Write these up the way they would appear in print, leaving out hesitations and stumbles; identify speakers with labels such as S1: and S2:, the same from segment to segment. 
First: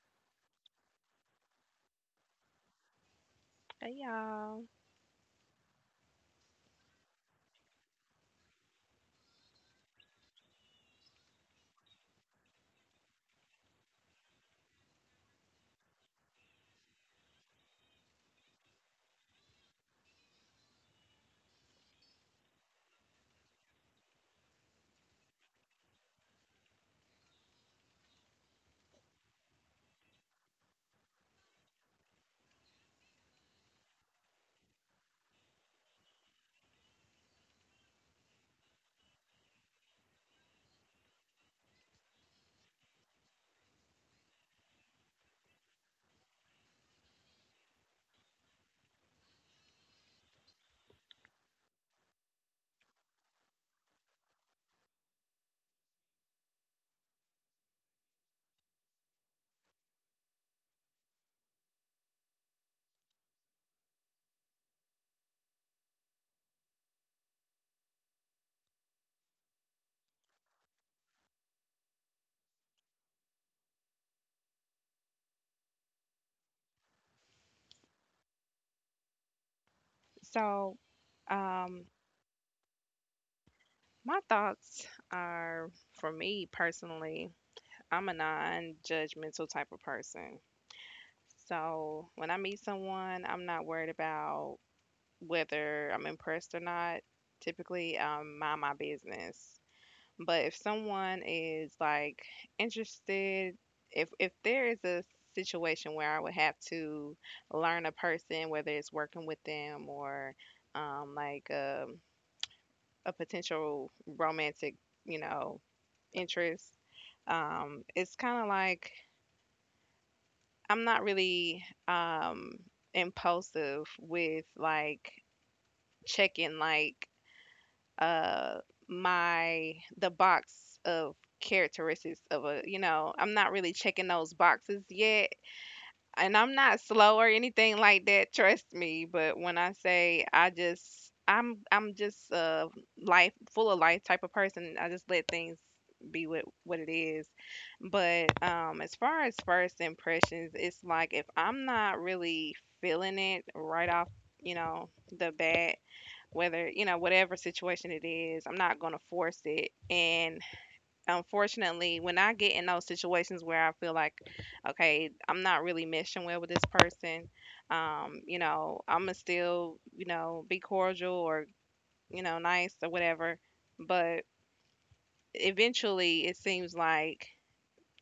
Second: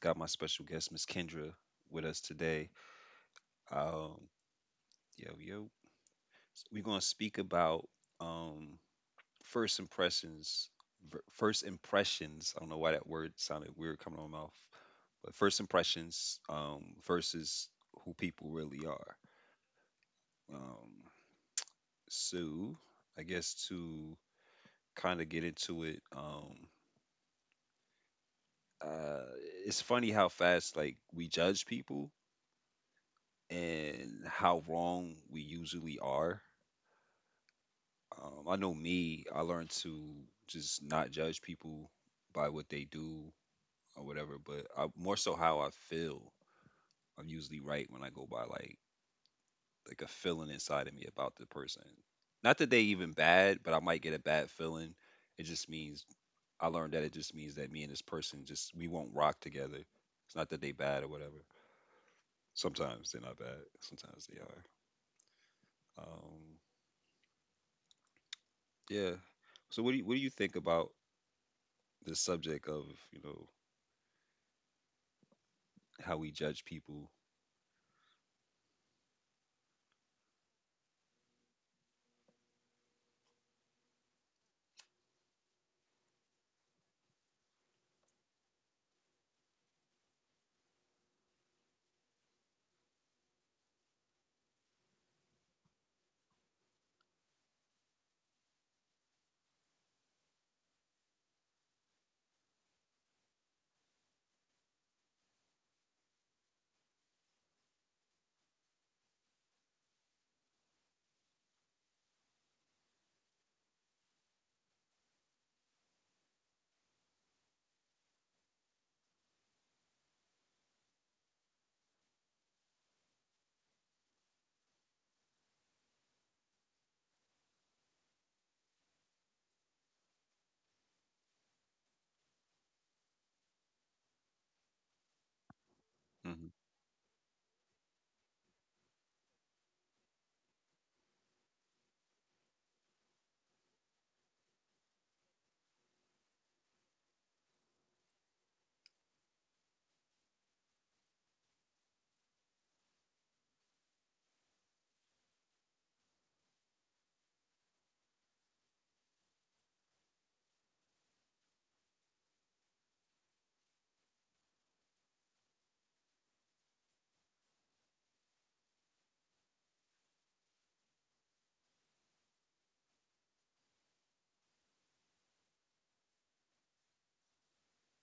S1: Got my special guest, Miss Kendra, with us today.
S2: Hey
S1: Um,
S2: y'all.
S1: yo, yo. We're going to speak about um, first impressions. First impressions. I don't know why that word sounded weird coming on my mouth, but first impressions versus who people really are. Um, so, I guess to kind of get into it, uh, it's funny how fast like we judge people and how wrong we usually are. I know me, I learned to just not judge people by what they do or whatever, but I, more so how I feel. I'm usually right when I go by like a feeling inside of me about the person. Not that they even bad, but I might get a bad feeling. It just means I learned that it just means that me and this person just we won't rock together. It's not that they bad or whatever. Sometimes they're not bad. Sometimes they are. Um, Yeah. So what do you think about the subject of, you know, how we judge people?
S2: So, um, my thoughts are, for me personally, I'm a non judgmental type of person. So when I meet someone, I'm not worried about whether I'm impressed or not. Typically, mind my business. But if someone is like interested, if there is a situation where I would have to learn a person, whether it's working with them or like a potential romantic, you know, interest. It's kind of like I'm not really impulsive with, like, checking, like, uh, my the box of characteristics of a, you know, I'm not really checking those boxes yet, and
S1: Hmm.
S2: I'm not slow or anything like that, trust me, but when I say I just I'm just a life, full of life type of person. I just let things be what it is. But as far as first impressions, it's like if I'm not really feeling it right off, you know, the bat, whether, you know, whatever situation it is, I'm not going to force it. And unfortunately, when I get in those situations where I feel like, okay, I'm not really meshing well with this person, you know, I'm gonna still, you know, be cordial or, you know, nice or whatever. But eventually, it seems like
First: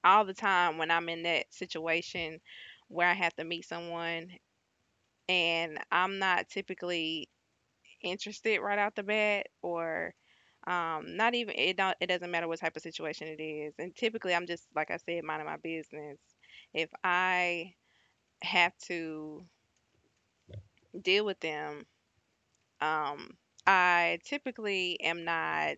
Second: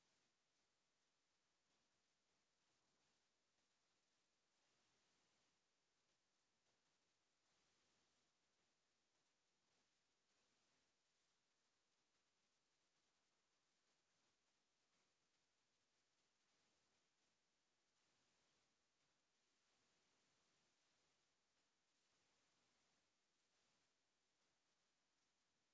S2: all the time when I'm in that situation where I have to meet someone and I'm not typically interested right out the bat or not even, it don't, it doesn't matter what type of situation it is, and typically I'm just, like I said, minding my business. If I have to deal with them, um I typically am not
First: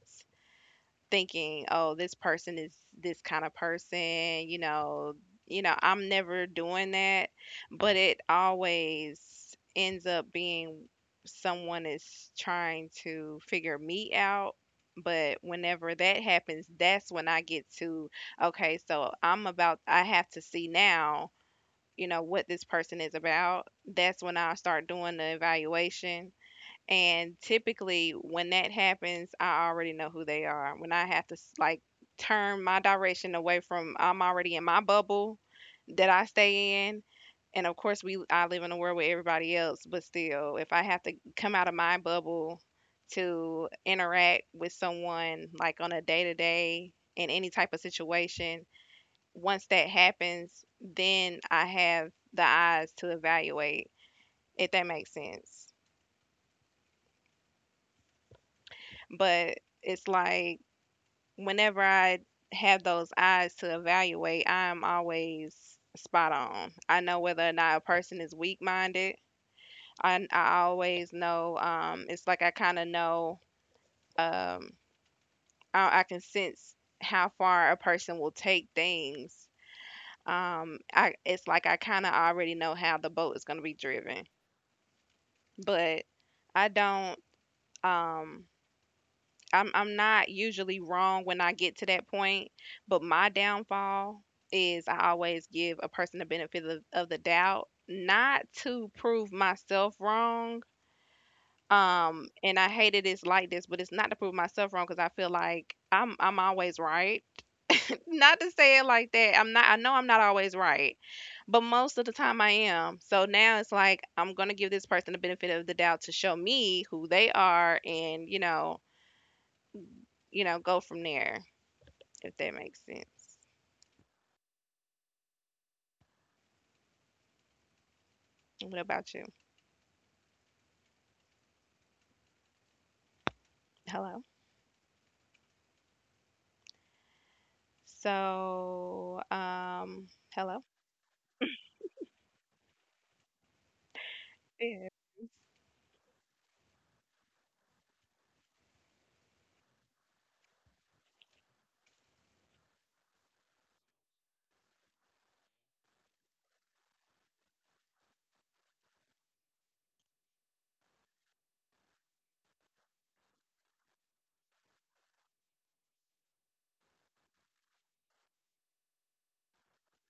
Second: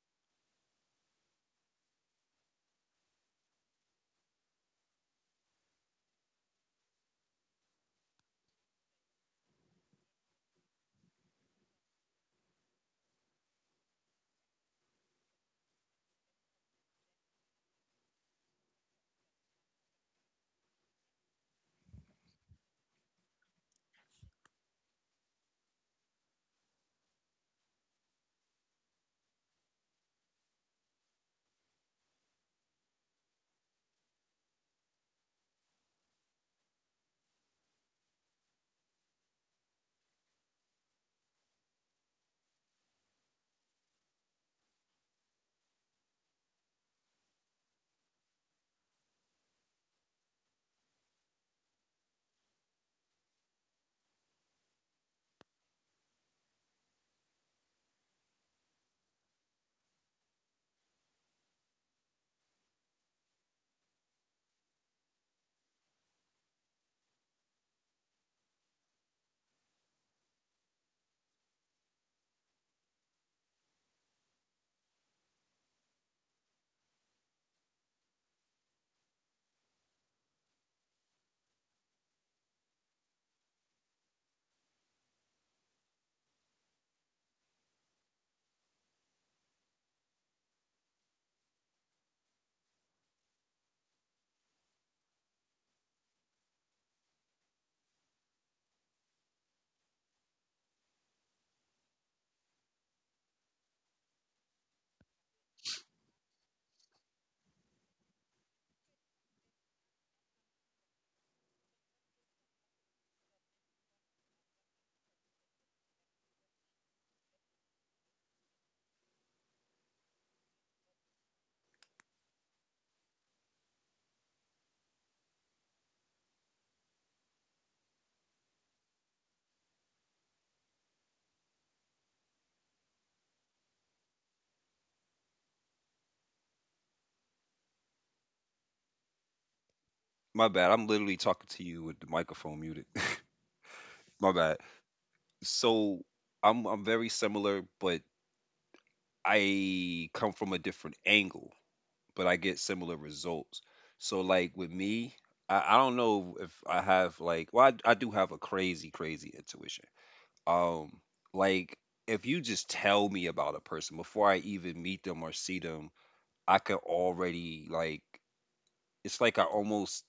S2: thinking, "Oh, this person is this kind of person," you know, I'm never doing that, but it always ends up being someone is trying to figure me out. But whenever that happens, that's when I get to, okay, so I'm about, I have to see now, you know, what this person is about. That's when I start doing the evaluation, and typically, when that happens, I already know who they are. When I have to like turn my direction away from, I'm already in my bubble that I stay in. And of course, we I live in a world with everybody else, but still, if I have to come out of my bubble to interact with someone like on a day to day in any type of situation, once that happens, then I have the eyes to evaluate, if that makes sense. But it's like whenever I have those eyes to evaluate, I'm always spot on. I know whether or not a person is weak minded. I always know, it's like I kind of know, um, I can sense how far a person will take things. I, it's like I kind of already know how the boat is going to be driven, but I don't. Um, I'm not usually wrong when I get to that point, but my downfall is I always give a person the benefit of the doubt, not to prove myself wrong. And I hate it is like this, but it's not to prove myself wrong because I feel like I'm always right. Not to say it like that. I'm not. I know I'm not always right, but most of the time I am. So now it's like I'm gonna give this person the benefit of the doubt to show me who they are, and you know, go from there. If that makes sense. What about you? Hello. So, um,
S1: My
S2: Hello.
S1: bad. I'm literally talking to you with the microphone muted. My bad.
S2: Yeah.
S1: So I'm very similar, but I come from a different angle, but I get similar results. So like with me, I don't know if I have like, well, I do have a crazy, crazy intuition. Um like, if you just tell me about a person before I even meet them or see them, I could already like, it's like I almost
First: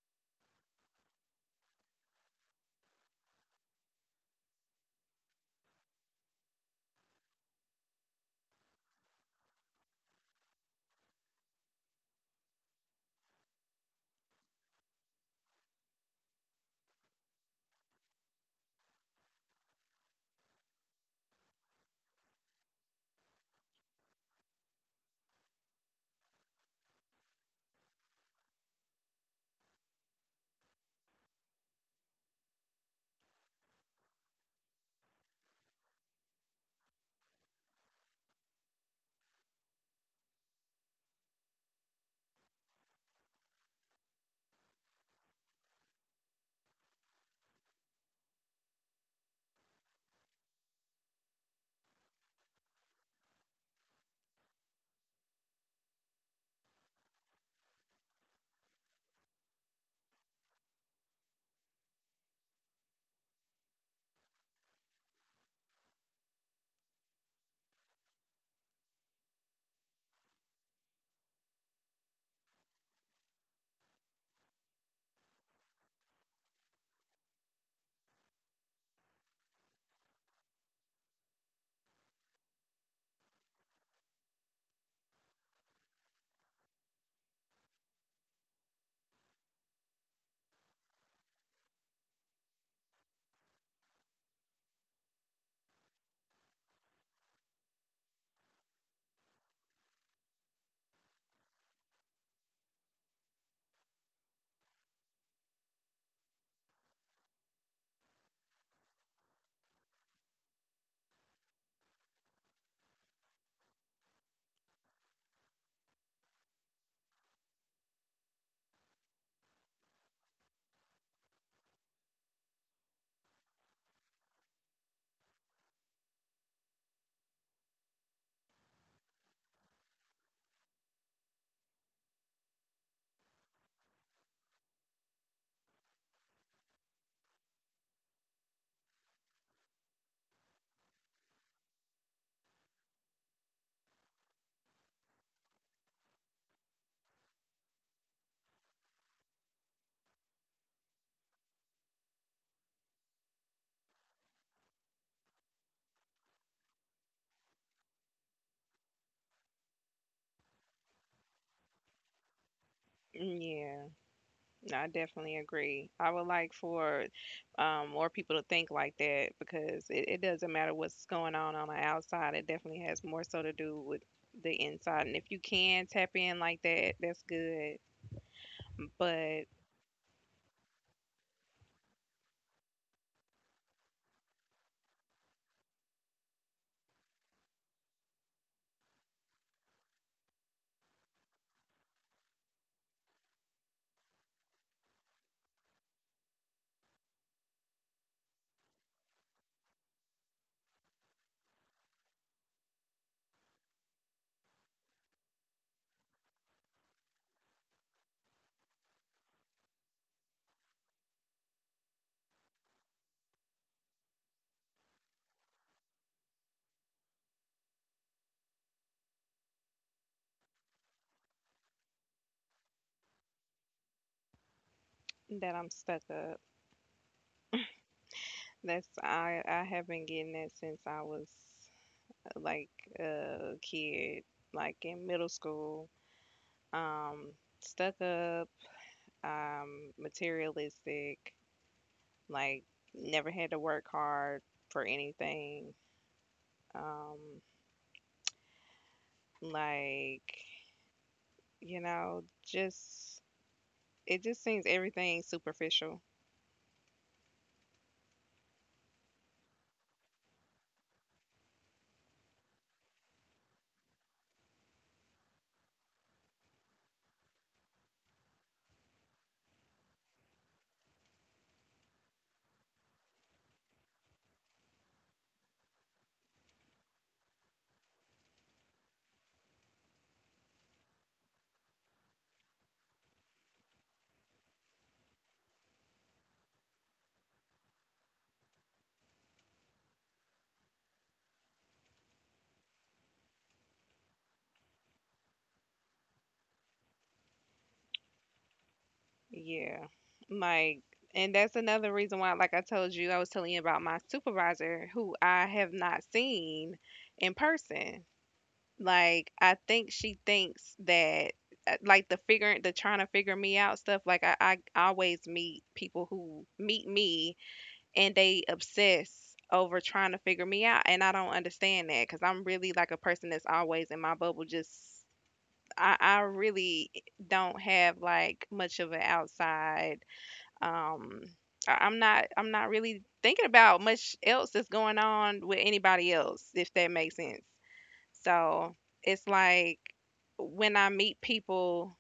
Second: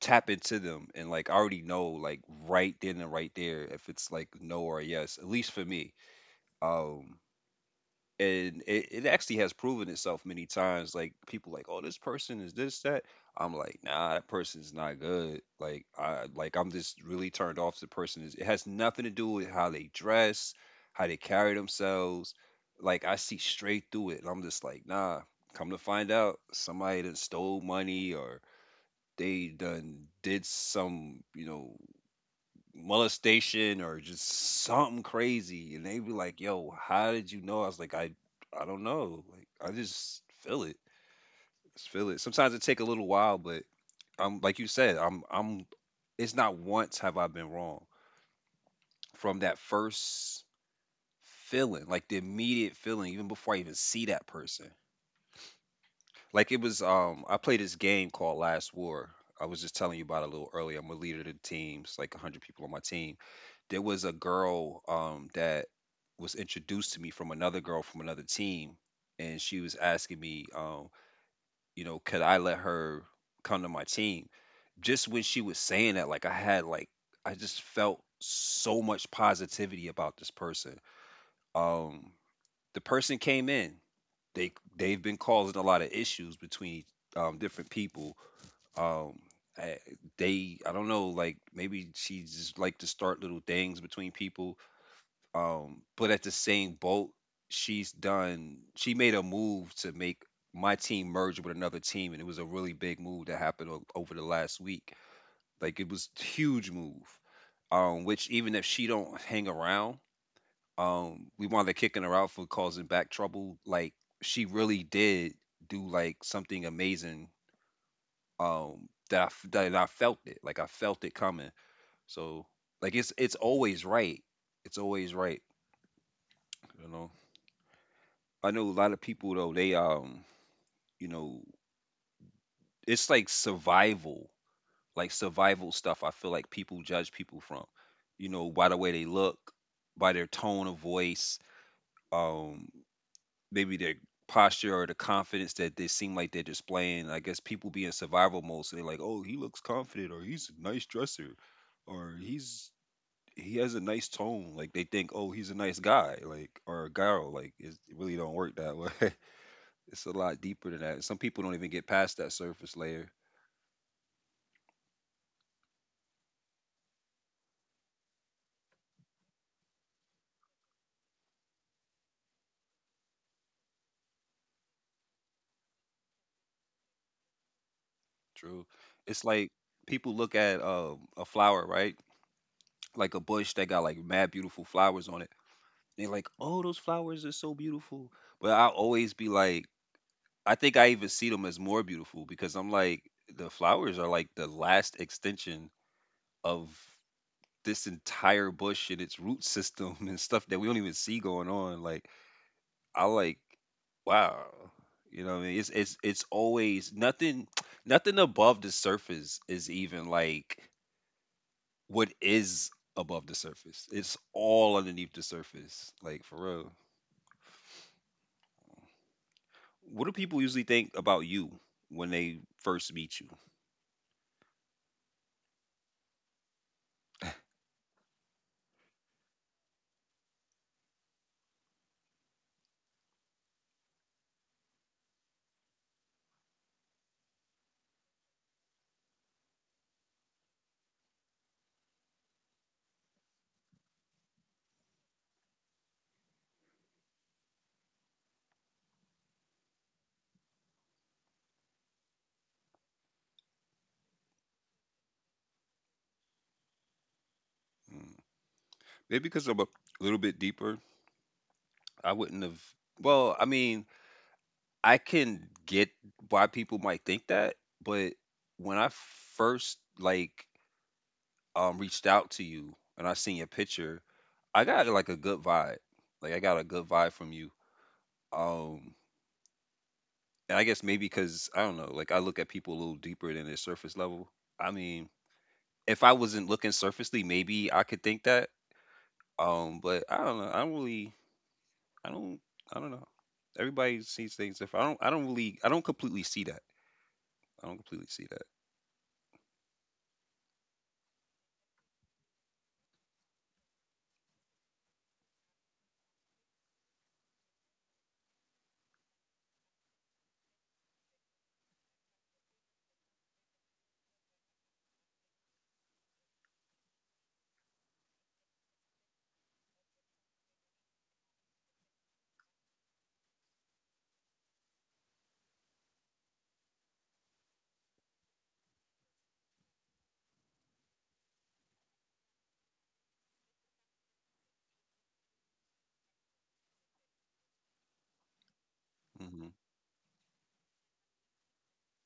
S1: tap into them, and like I already know, like, right then and right there, if it's like no or a yes, at least for me. Um and it actually has proven itself many times. Like people like, oh, this person is this that. I'm like, nah, that person's not good. Like I like I'm just really turned off to the person is. It has nothing to do with how they dress, how they carry themselves. Like I see straight through it, and I'm just like, nah. Come to find out, somebody that stole money or they done did some, molestation, or just something crazy, and they be like, yo, how did you know? I was like, I don't know, like I just feel it, just feel it. Sometimes it take a little while, but I'm like you said, I'm it's not once have I been wrong from that first feeling, like the immediate feeling, even before I even see that person. Like, it was I played this game called Last War. I was just telling you about it a little earlier. I'm a leader of the teams, like 100 people on my team. There was a girl, that was introduced to me from another girl from another team, and she was asking me, you know, could I let her come to my team. Just when she was saying that, like, I had like I just felt so much positivity about this person. um the person came in. They've been causing a lot of issues between, different people. um I, they, I don't know, like maybe she just like to start little things between people. But at the same boat, she's done. She made a move to make my team merge with another team, and it was a really big move that happened over the last week. Like, it was huge move. Which even if she don't hang around, we wanted kicking her out for causing back trouble. Like she really did do like something amazing. That I felt it. Like I felt it coming. So like it's always right. It's always right. You know. I know a lot of people though, they you know, it's like survival stuff I feel like people judge people from. You know, by the way they look, by their tone of voice, um, maybe their posture or the confidence that they seem like they're displaying. I guess people be in survival mode, so they're like, oh, he looks confident, or he's a nice dresser, or he has a nice tone. Like they think, oh, he's a nice guy, like, or a girl, like, it's, it really don't work that way. It's a lot deeper than that. Some people don't even get past that surface layer.
S2: Yeah, no, I definitely agree. I would like for more people to think like that because it doesn't matter what's going on the outside. It definitely has more so to do with the inside. And if you can tap in like that, that's good.
S1: True. It's
S2: But
S1: like people look at, a flower, right? Like a bush that got like mad beautiful flowers on it. They're like, oh, those flowers are so beautiful. But I always be like, I think I even see them as more beautiful, because I'm like, the flowers are like the last extension of this entire bush and its root system and stuff that we don't even see going on. Like, I like, wow. You know what I mean? It's it's always nothing, above the surface is even like what is above the surface. It's all underneath the surface. Like, for real. What do people usually think about you when they first meet you?
S2: that I'm stuck up. That's I have been getting that since I was like a kid, like in middle school. Um, stuck up, materialistic, like never had to work hard for anything. Um, like, you know, just it just seems everything superficial.
S1: Mm. Maybe because I'm a little bit deeper, I wouldn't have well, I mean, I can get why people might think that, but when I first like, reached out to you and I seen your picture, I got like a good vibe. Like, I got a good vibe from you. Um and I guess maybe cuz I don't know, like I look at people a little deeper than their surface level. I mean, if I wasn't looking surfacely, maybe I could think that. But I don't know. I don't really I don't I don't know. Everybody sees things different. I don't completely see that. I don't completely see that.
S2: Yeah. Like and that's another reason why, like I told you, I was telling you about my supervisor who I have not seen in person. Like, I think she thinks that like the figuring, the trying to figure me out stuff, like, I always meet people who meet me and they obsess over trying to figure me out, and I don't understand that because I'm really like a person that's always in my bubble. Just I really don't have like much of an outside, um I'm not, I'm not really thinking about much else that's going on with anybody else, if that makes sense. So it's
S1: Mhm.
S2: like when I meet people,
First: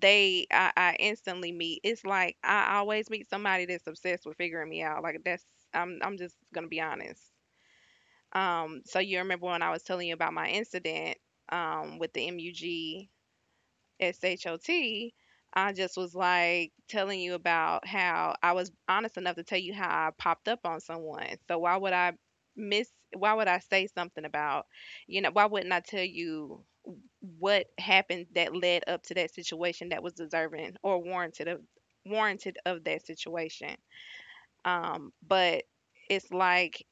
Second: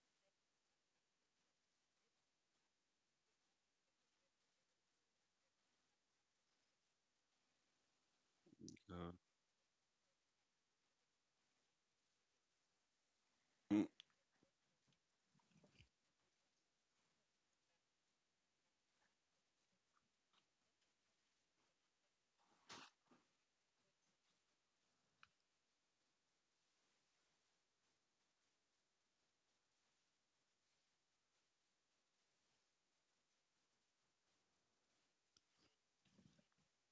S2: they I instantly meet. It's like I always meet somebody that's obsessed with figuring me out. Like that's I'm just gonna be honest. So
S1: Uh,
S2: you remember when I was telling you about my incident with the MUG SHOT, I just was like telling you about how I was honest enough to tell you how I popped up on someone. So why would I miss, why would I say something about, you know, why wouldn't I tell you what happened that led up to that situation that was deserving or warranted of, warranted of that situation. But it's like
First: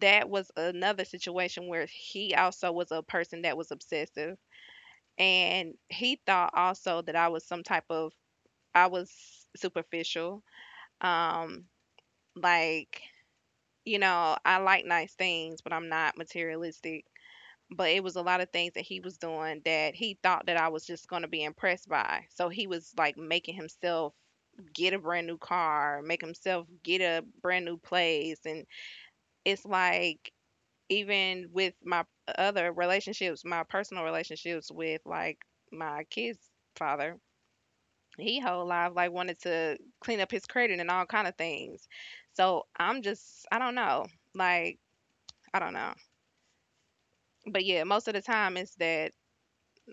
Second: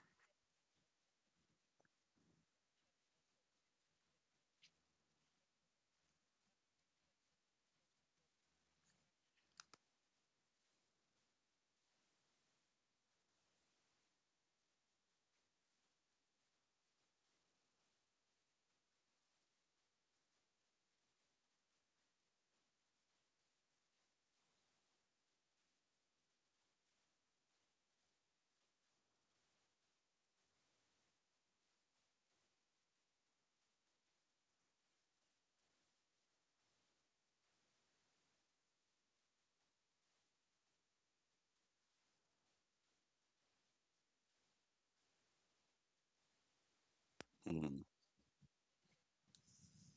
S2: that was another situation where he also was a person that was obsessive, and he thought also that I was some type of, I was superficial. Um, like, you know, I like nice things, but I'm not materialistic. But it was a lot of things that he was doing that he thought that I was just going to be impressed by. So he was like making himself get a brand new car, make himself get a brand new place. And it's like, even with my other relationships, my personal relationships with like my kids' father, he whole life like wanted to clean up his credit and all kind of things. So I'm just I don't know. Like I don't know. But
S1: Mm-mm.
S2: yeah, most of the time it's that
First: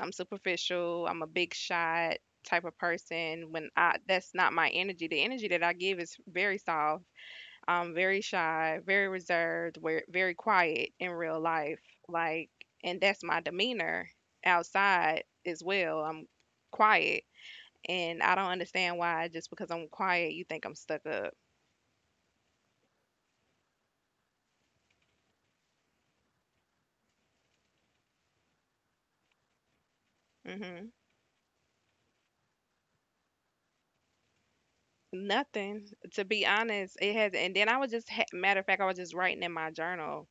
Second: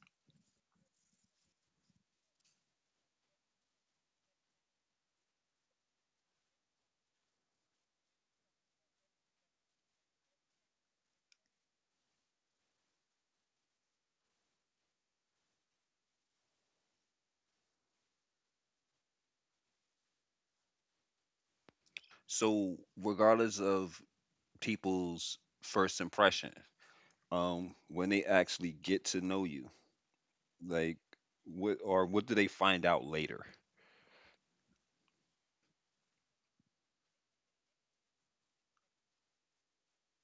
S2: I'm superficial, I'm a big shot type of person, when I that's not my energy. The energy that I give is very soft. I'm very shy, very reserved, very, very quiet in real life. Like and that's my demeanor outside as well. I'm quiet, and I don't understand why just because I'm quiet you think I'm stuck up.
S1: So, regardless of people's first impression, when they actually get to know you,
S2: Hmm.
S1: like, what do they find out later?
S2: Nothing, to be honest. It has, and then I was just matter of fact, I was just writing in my journal,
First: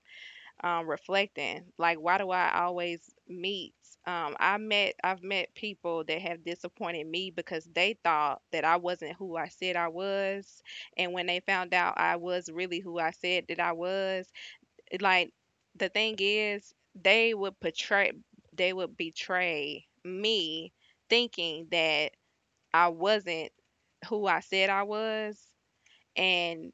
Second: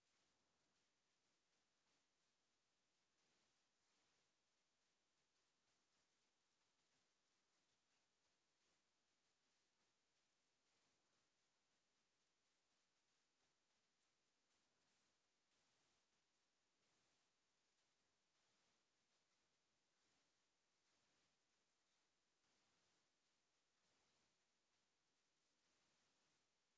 S2: reflecting. Like, why do I always meet? I met, I've met people that have disappointed me because they thought that I wasn't who I said I was, and when they found out I was really who I said that I was, like the thing is they would portray, they would betray me thinking that I wasn't who I said I was, and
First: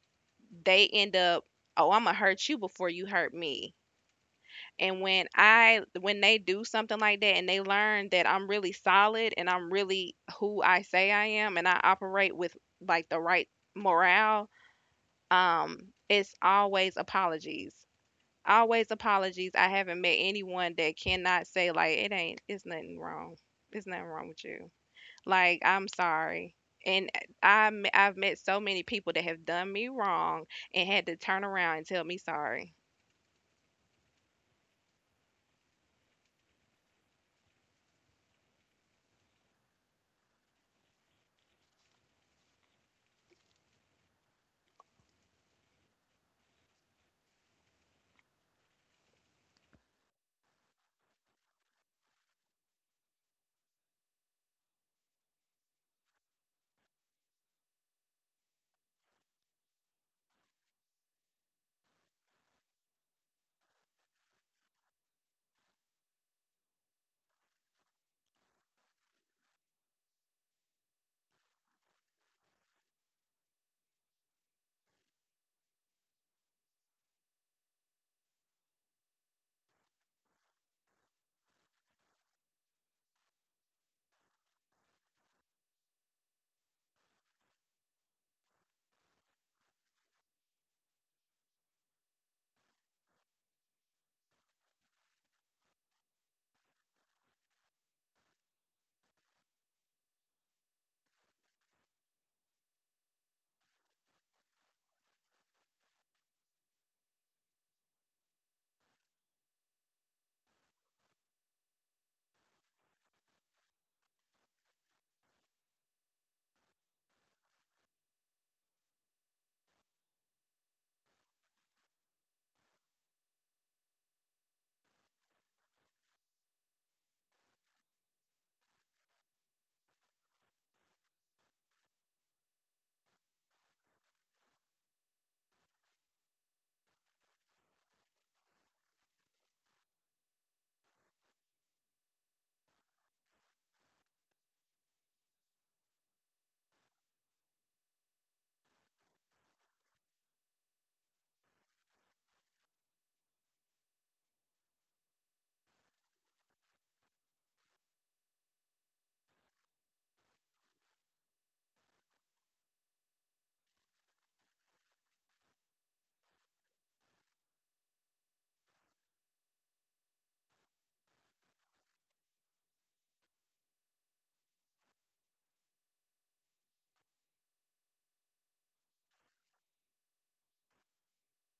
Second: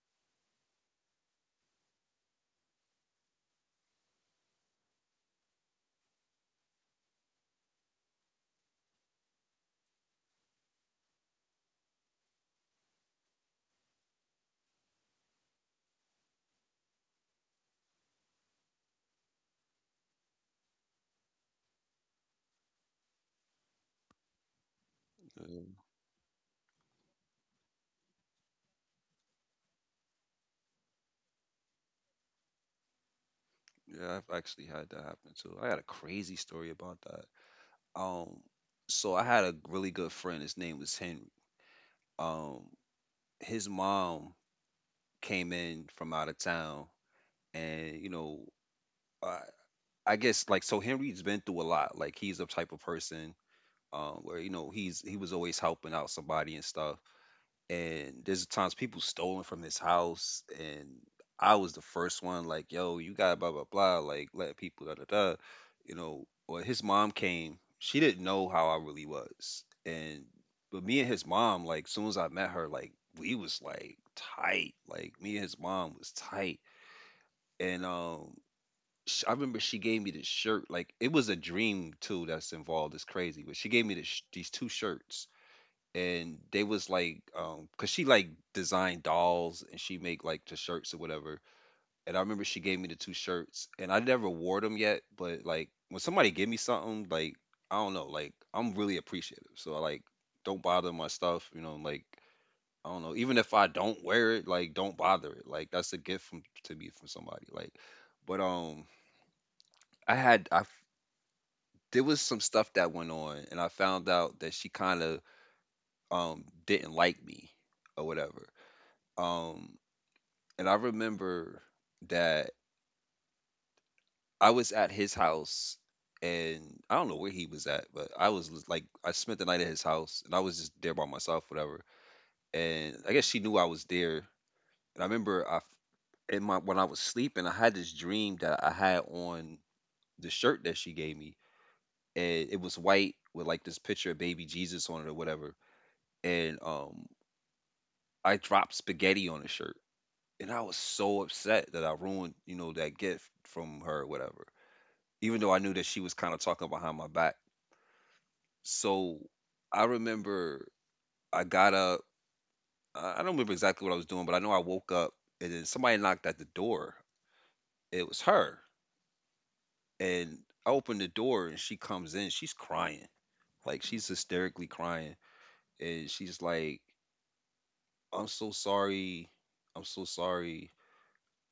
S2: they end up, oh, I'm gonna hurt you before you hurt me. And when I when they do something like that and they learn that I'm really solid and I'm really who I say I am and I operate with like the right morale, um, it's always apologies. Always apologies. I haven't met anyone that cannot say like it ain't, it's nothing wrong. It's nothing wrong with you. Like
S1: um,
S2: I'm sorry. And I I've met so many people that have done me wrong and had to turn around and tell me sorry.
S1: yeah, I've actually had that happen too. I got a crazy story about that. um so I had a really good friend, his name was Henry. um his mom came in from out of town. And you know, i, I guess like, so Henry's been through a lot, like he's the type of person, where, you know, he was always helping out somebody and stuff, and there's times people stolen from his house, and I was the first one like, yo, you got blah blah blah, like, let people da da da, you know. Well, his mom came, she didn't know how I really was, and but me and his mom, like soon as I met her, like, we was like tight, like me and his mom was tight. And I remember she gave me this shirt, like it was a dream too that's involved, it's crazy. But she gave me this these two shirts, and they was like, because she like designed dolls and she make like the shirts or whatever. And I remember she gave me the two shirts, and I never wore them yet. But like, when somebody give me something, like, I don't know, like I'm really appreciative, so I like don't bother my stuff, you know. Like, I don't know, even if I don't wear it, like, don't bother it, like that's a gift from, to me, from somebody, like. But I had I f- there was some stuff that went on, and I found out that she kind of, didn't like me or whatever. Um, and I remember that I was at his house, and I don't know where he was at, but like, I spent the night at his house, and I was just there by myself, whatever. And I guess she knew I was there. And I remember I, f- in my when I was sleeping, I had this dream that I had on the shirt that she gave me, and it was white with like this picture of baby Jesus on it or whatever. And I dropped spaghetti on the shirt, and I was so upset that I ruined, that gift from her, or whatever. Even though I knew that she was kind of talking behind my back. So I remember I got up. I don't remember exactly what I was doing, but I know I woke up, and then somebody knocked at the door. It was her. And I opened the door, and she comes in. She's crying. Like, she's hysterically crying. And she's like, I'm so sorry. I'm so sorry.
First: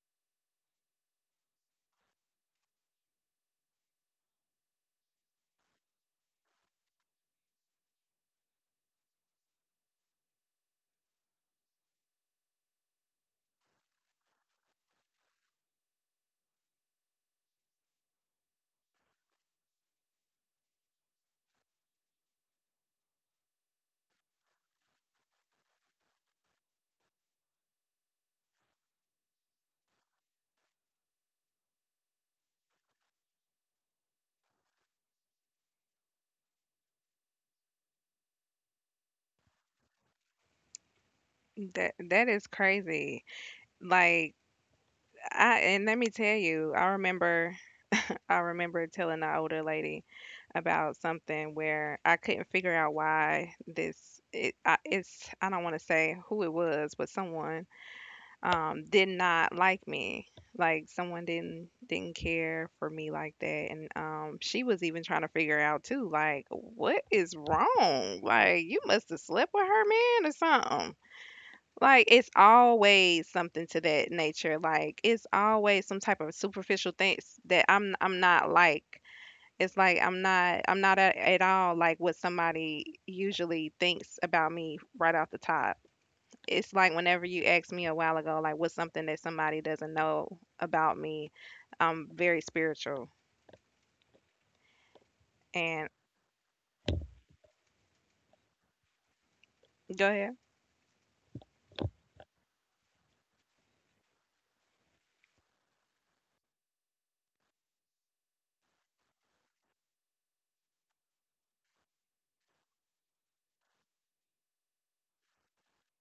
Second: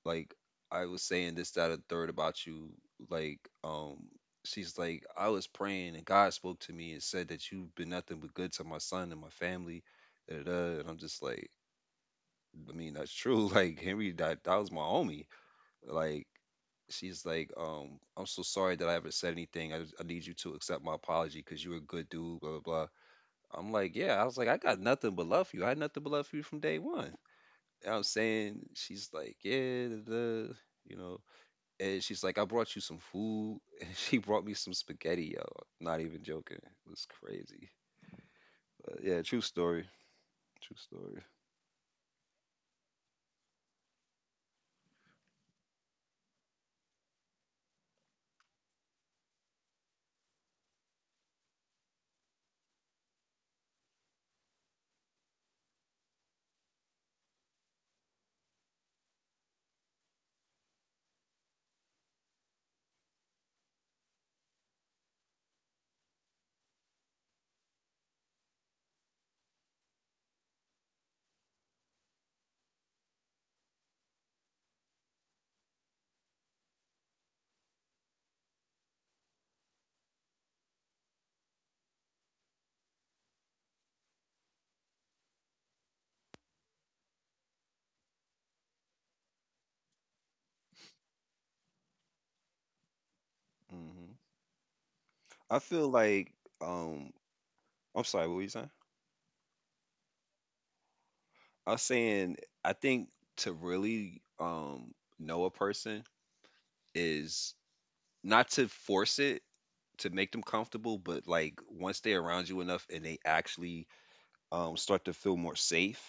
S1: Like, I was saying this, that, and third about you. Like, she's like, I was praying and God spoke to me and said that you've been nothing but good to my son and my family. Da, da, da. And I'm just like, I mean, that's true. Like Henry, that was my homie. Like, she's like, I'm so sorry that I ever said anything. I need you to accept my apology because you're a good dude. Blah blah blah. I'm like, yeah. I was like, I got nothing but love for you. I had nothing but love for you from day one. You know what I'm saying? She's like, yeah, the you know and she's like, I brought you some food. And she brought me some spaghetti, yo. Not even joking. It was crazy. But yeah, true story. True story.
S2: That that is crazy. Like I and let me tell you, I remember, I remember telling the older lady about something where I couldn't figure out why this it, I, it's I don't want to say who it was, but someone did not like me, like someone didn't care for me like that, and she was even trying to figure out too like what is wrong, like you must have slept with her man or something, like it's always something to that nature, like it's always some type of superficial things that I'm not, like it's like I'm not, I'm not at, at all like what somebody usually thinks about me right off the top. It's like whenever you asked me a while ago, like what's something that somebody doesn't know about me, I'm very spiritual.
S1: hmm I feel
S2: And
S1: like, um, I'm sorry, what were you saying?
S2: go ahead.
S1: I was saying, I think to really know a person is not to force it to make them comfortable, but like once they're around you enough and they actually start to feel more safe,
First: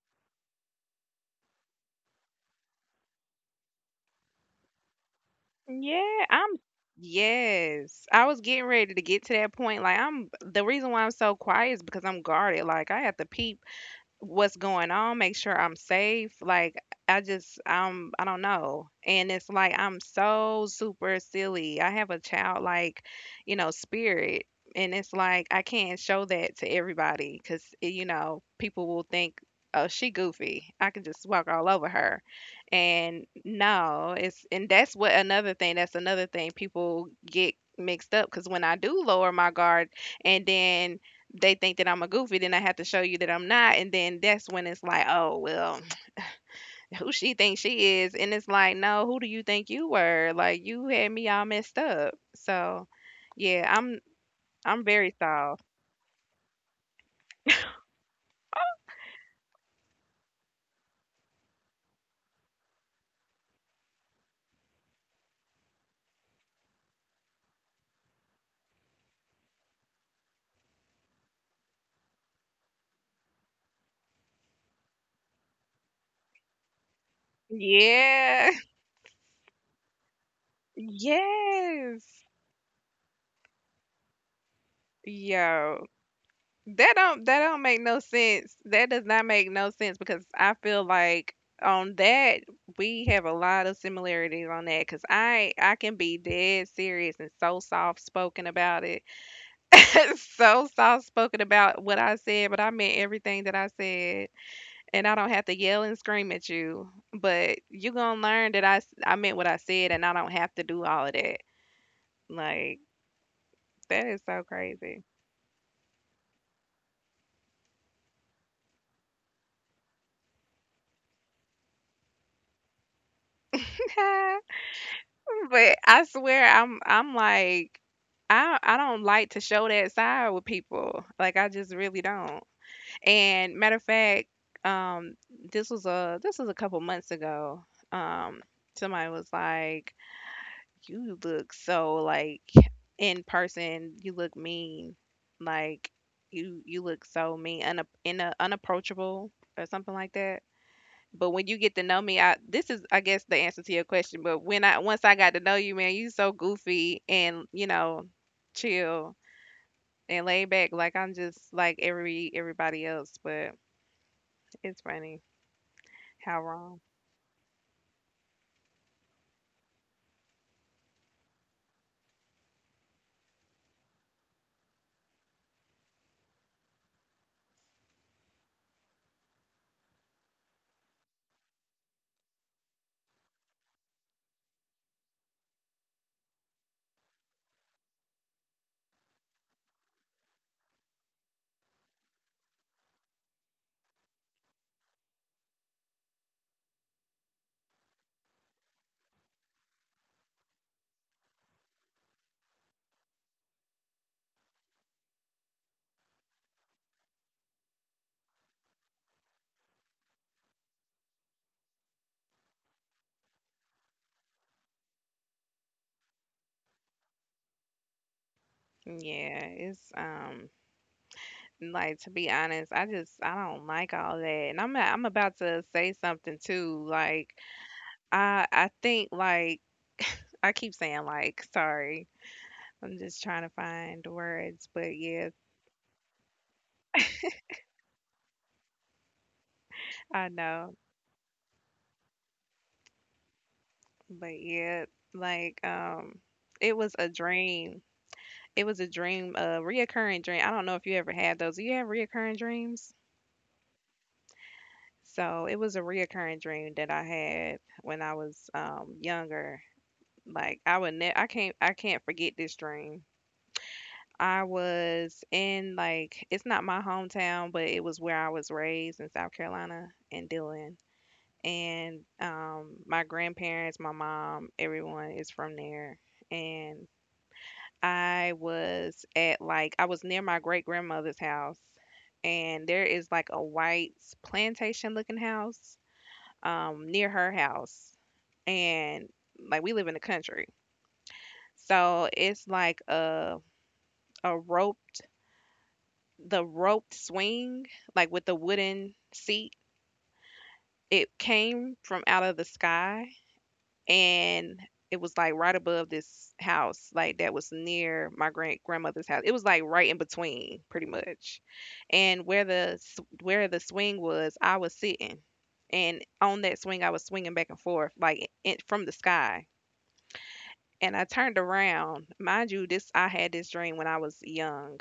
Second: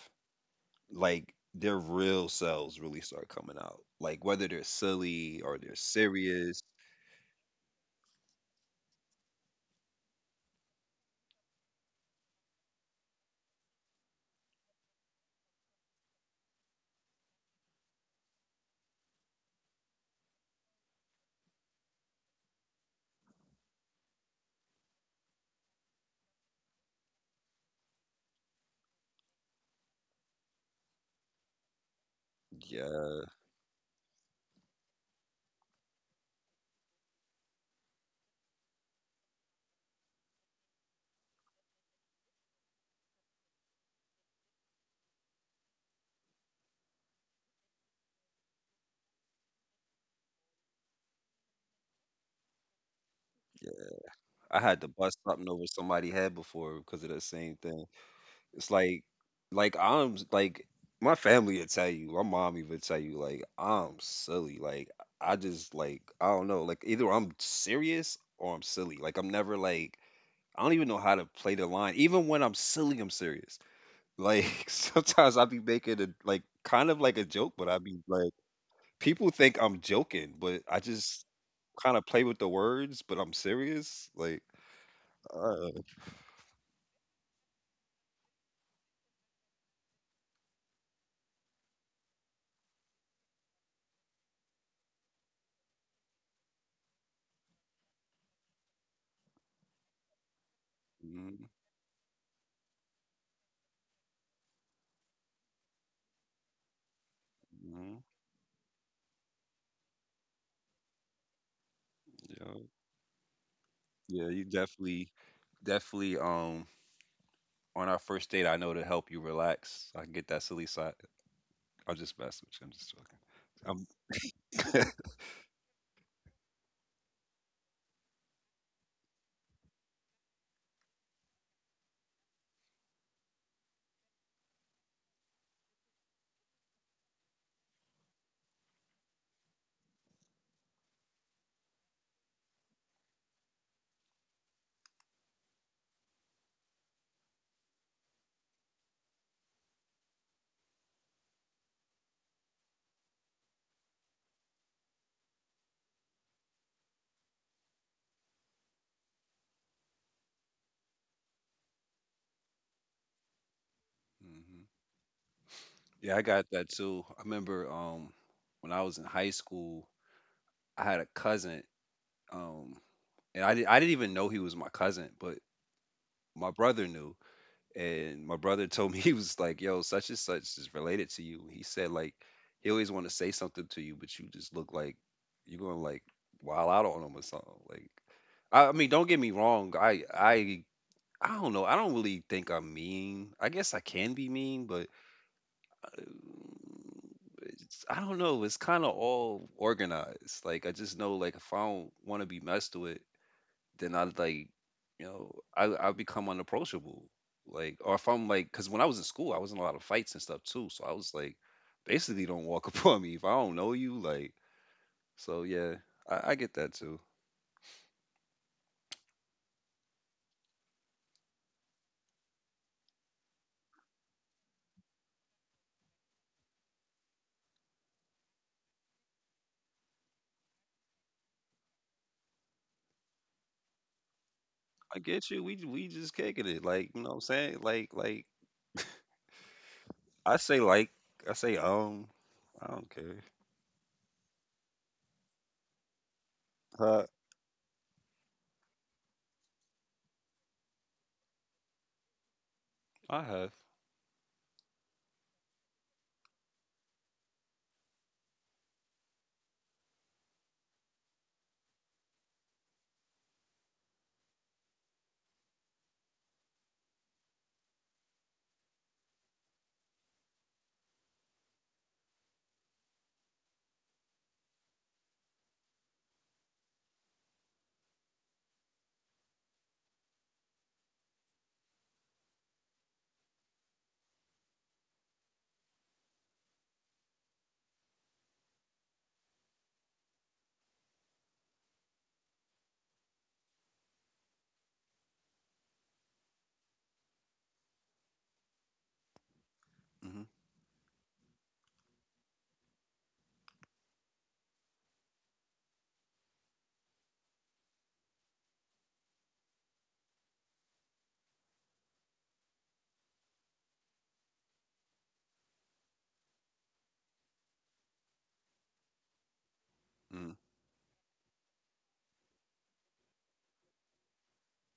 S1: like their real selves really start coming out. Like whether they're silly or they're
S2: Yeah, I'm
S1: serious.
S2: yes. I was getting ready to get to that point. Like I'm the reason why I'm so quiet is because I'm guarded. Like I have to peep what's going on, make sure I'm safe. Like I just I don't know. And it's like I'm so super silly. I have a childlike, you know, spirit. And it's like I can't show that to everybody because you know people will think, oh, she goofy. I can just walk all over her, and
S1: Yeah,
S2: no, it's and that's what another thing. That's another thing people get mixed up because when I do lower my guard, and then they think that I'm a goofy, then I have to show you that I'm not. And then that's when it's like, oh, well, who she thinks she is. And it's like, no, who do you think you were? Like, you had me all messed up. So, yeah,
S1: yeah. I
S2: I'm
S1: had to
S2: very
S1: bust
S2: soft.
S1: something over somebody's head before because of the same thing. It's like I'm like my family would tell you, my mom even tell you, like I'm silly. Like I just like I don't know. Like either I'm serious or I'm silly. Like I'm never like I don't even know how to play the line. Even when I'm silly, I'm serious. Like sometimes I be making a like kind of like a joke, but I be like
S2: Yeah.
S1: people think I'm joking, but I just kind of
S2: Yes.
S1: play with the words, but I'm serious. Like,
S2: Yo.
S1: uh,
S2: That don't make no sense. That does not make no sense because I feel like on that we have a lot of similarities on that because I can be dead serious and so soft spoken about it, so soft spoken
S1: mhm,
S2: about what I said, but I meant everything that I said. And I don't have to yell and scream at you, but you
S1: mhm,
S2: gonna learn that I meant what I said, and I don't have to do all of that.
S1: yeah,
S2: Like that is
S1: yeah,
S2: so
S1: you
S2: crazy.
S1: definitely, definitely. On our first date, I know to help you relax. I can get that silly side. I'm just messing with you. I'm just joking. I'm
S2: But I swear, I'm like. I don't like to show that side with people. Like I just really don't. And matter of fact, um, this was a couple months ago. Um, somebody was like, you look so like in person, you look mean. Like you look so mean, in a, unapproachable or something like that. But when you get to know me, I this is I guess the answer to your question. But when I once I got to know you, man, you so goofy and you know chill and laid back. Like I'm just like everybody else. But
S1: hmm.
S2: it's funny
S1: Yeah, I
S2: how
S1: got that
S2: wrong.
S1: too. I remember when I was in high school, I had a cousin. Um, and I didn't even know he was my cousin, but my brother knew. And my brother told me he was like, "Yo, such and such is related to you." He said like he always want to say something to you, but you just look like you're gonna like wild out on him or something. Like, I mean, don't get me wrong. I don't know. I don't really think I'm mean. I guess I can be mean, but uh, it's, I don't know. It's kind of all organized. Like I just know like if I don't want to be messed with, then I like, you know, I become unapproachable. Like, or if I'm like, because when I was in school, I was in a lot of fights and stuff too. So I was like, basically, don't walk upon me if I don't know you. Like, so yeah, I get that too.
S2: Yeah, it's like, to be honest, I just I don't like all that. And I'm about to say something too. Like, I think like I keep saying like, sorry. I'm just trying to find the words, but
S1: I
S2: yeah,
S1: get you. We just kicking it. Like, you know what I'm saying?
S2: I know.
S1: Like I say I don't care.
S2: But yeah, like it was a
S1: Uh,
S2: dream. It was a dream, a reoccurring dream. I don't know if you ever had those. Do you have reoccurring dreams?
S1: I have.
S2: So it was a reoccurring dream that I had when I was younger. Like I can't forget this dream. I was in like it's not my hometown, but it was where I was raised in South Carolina in Dillon. And my grandparents, my mom, everyone is from there. And I was at like I was near my great grandmother's house, and there is like a white plantation looking house near her house, and like we live in the country, so it's like a rope, the roped swing, like, with the wooden seat,
S1: Hmm.
S2: it came from out of the sky, and it was, like, right above this house, like, that was near my grand grandmother's house. It was, like, right in between, pretty much, and where the s where the swing was, I was sitting, and on that swing, I was swinging back and forth, like, in from the sky,
S1: Hmm.
S2: and I turned around. Mind you, this I had this dream when I was young.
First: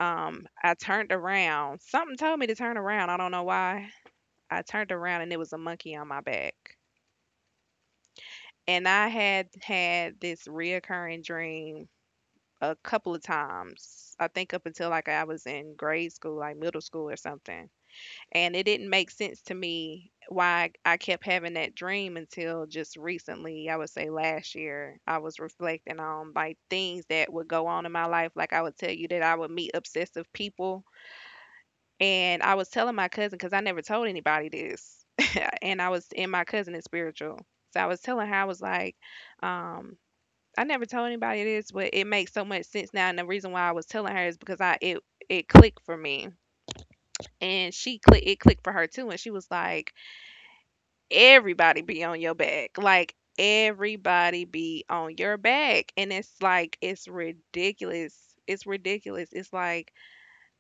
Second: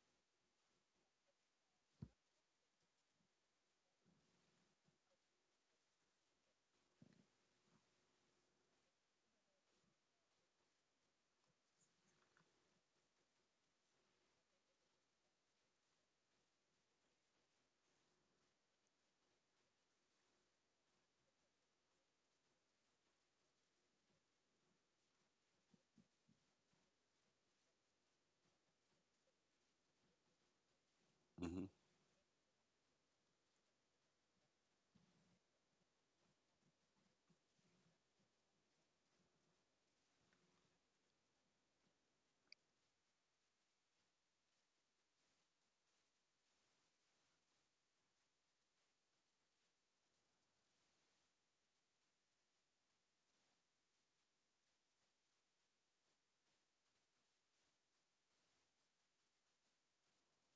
S2: I turned around. Something told me to turn around. I don't know why. I turned around and it was a monkey on my back. And I had had this reoccurring dream a couple of times. I think up until like I was in grade school, like middle school or something. And it didn't make sense to me why I kept having that dream until just recently. I would say last year, I was reflecting on like things that would go on in my life. Like I would tell you that I would meet obsessive people.
S1: Hmm.
S2: And I was telling my cousin because I never told anybody this, and I was and my cousin is spiritual, so I was telling her I was like, um, I never told anybody this, but it makes so much sense now. And the reason why I was telling her is because I it it clicked for me, and she click it clicked for her too, and she was like, everybody be on your back, like everybody be on your back, and it's like it's ridiculous. It's ridiculous. It's like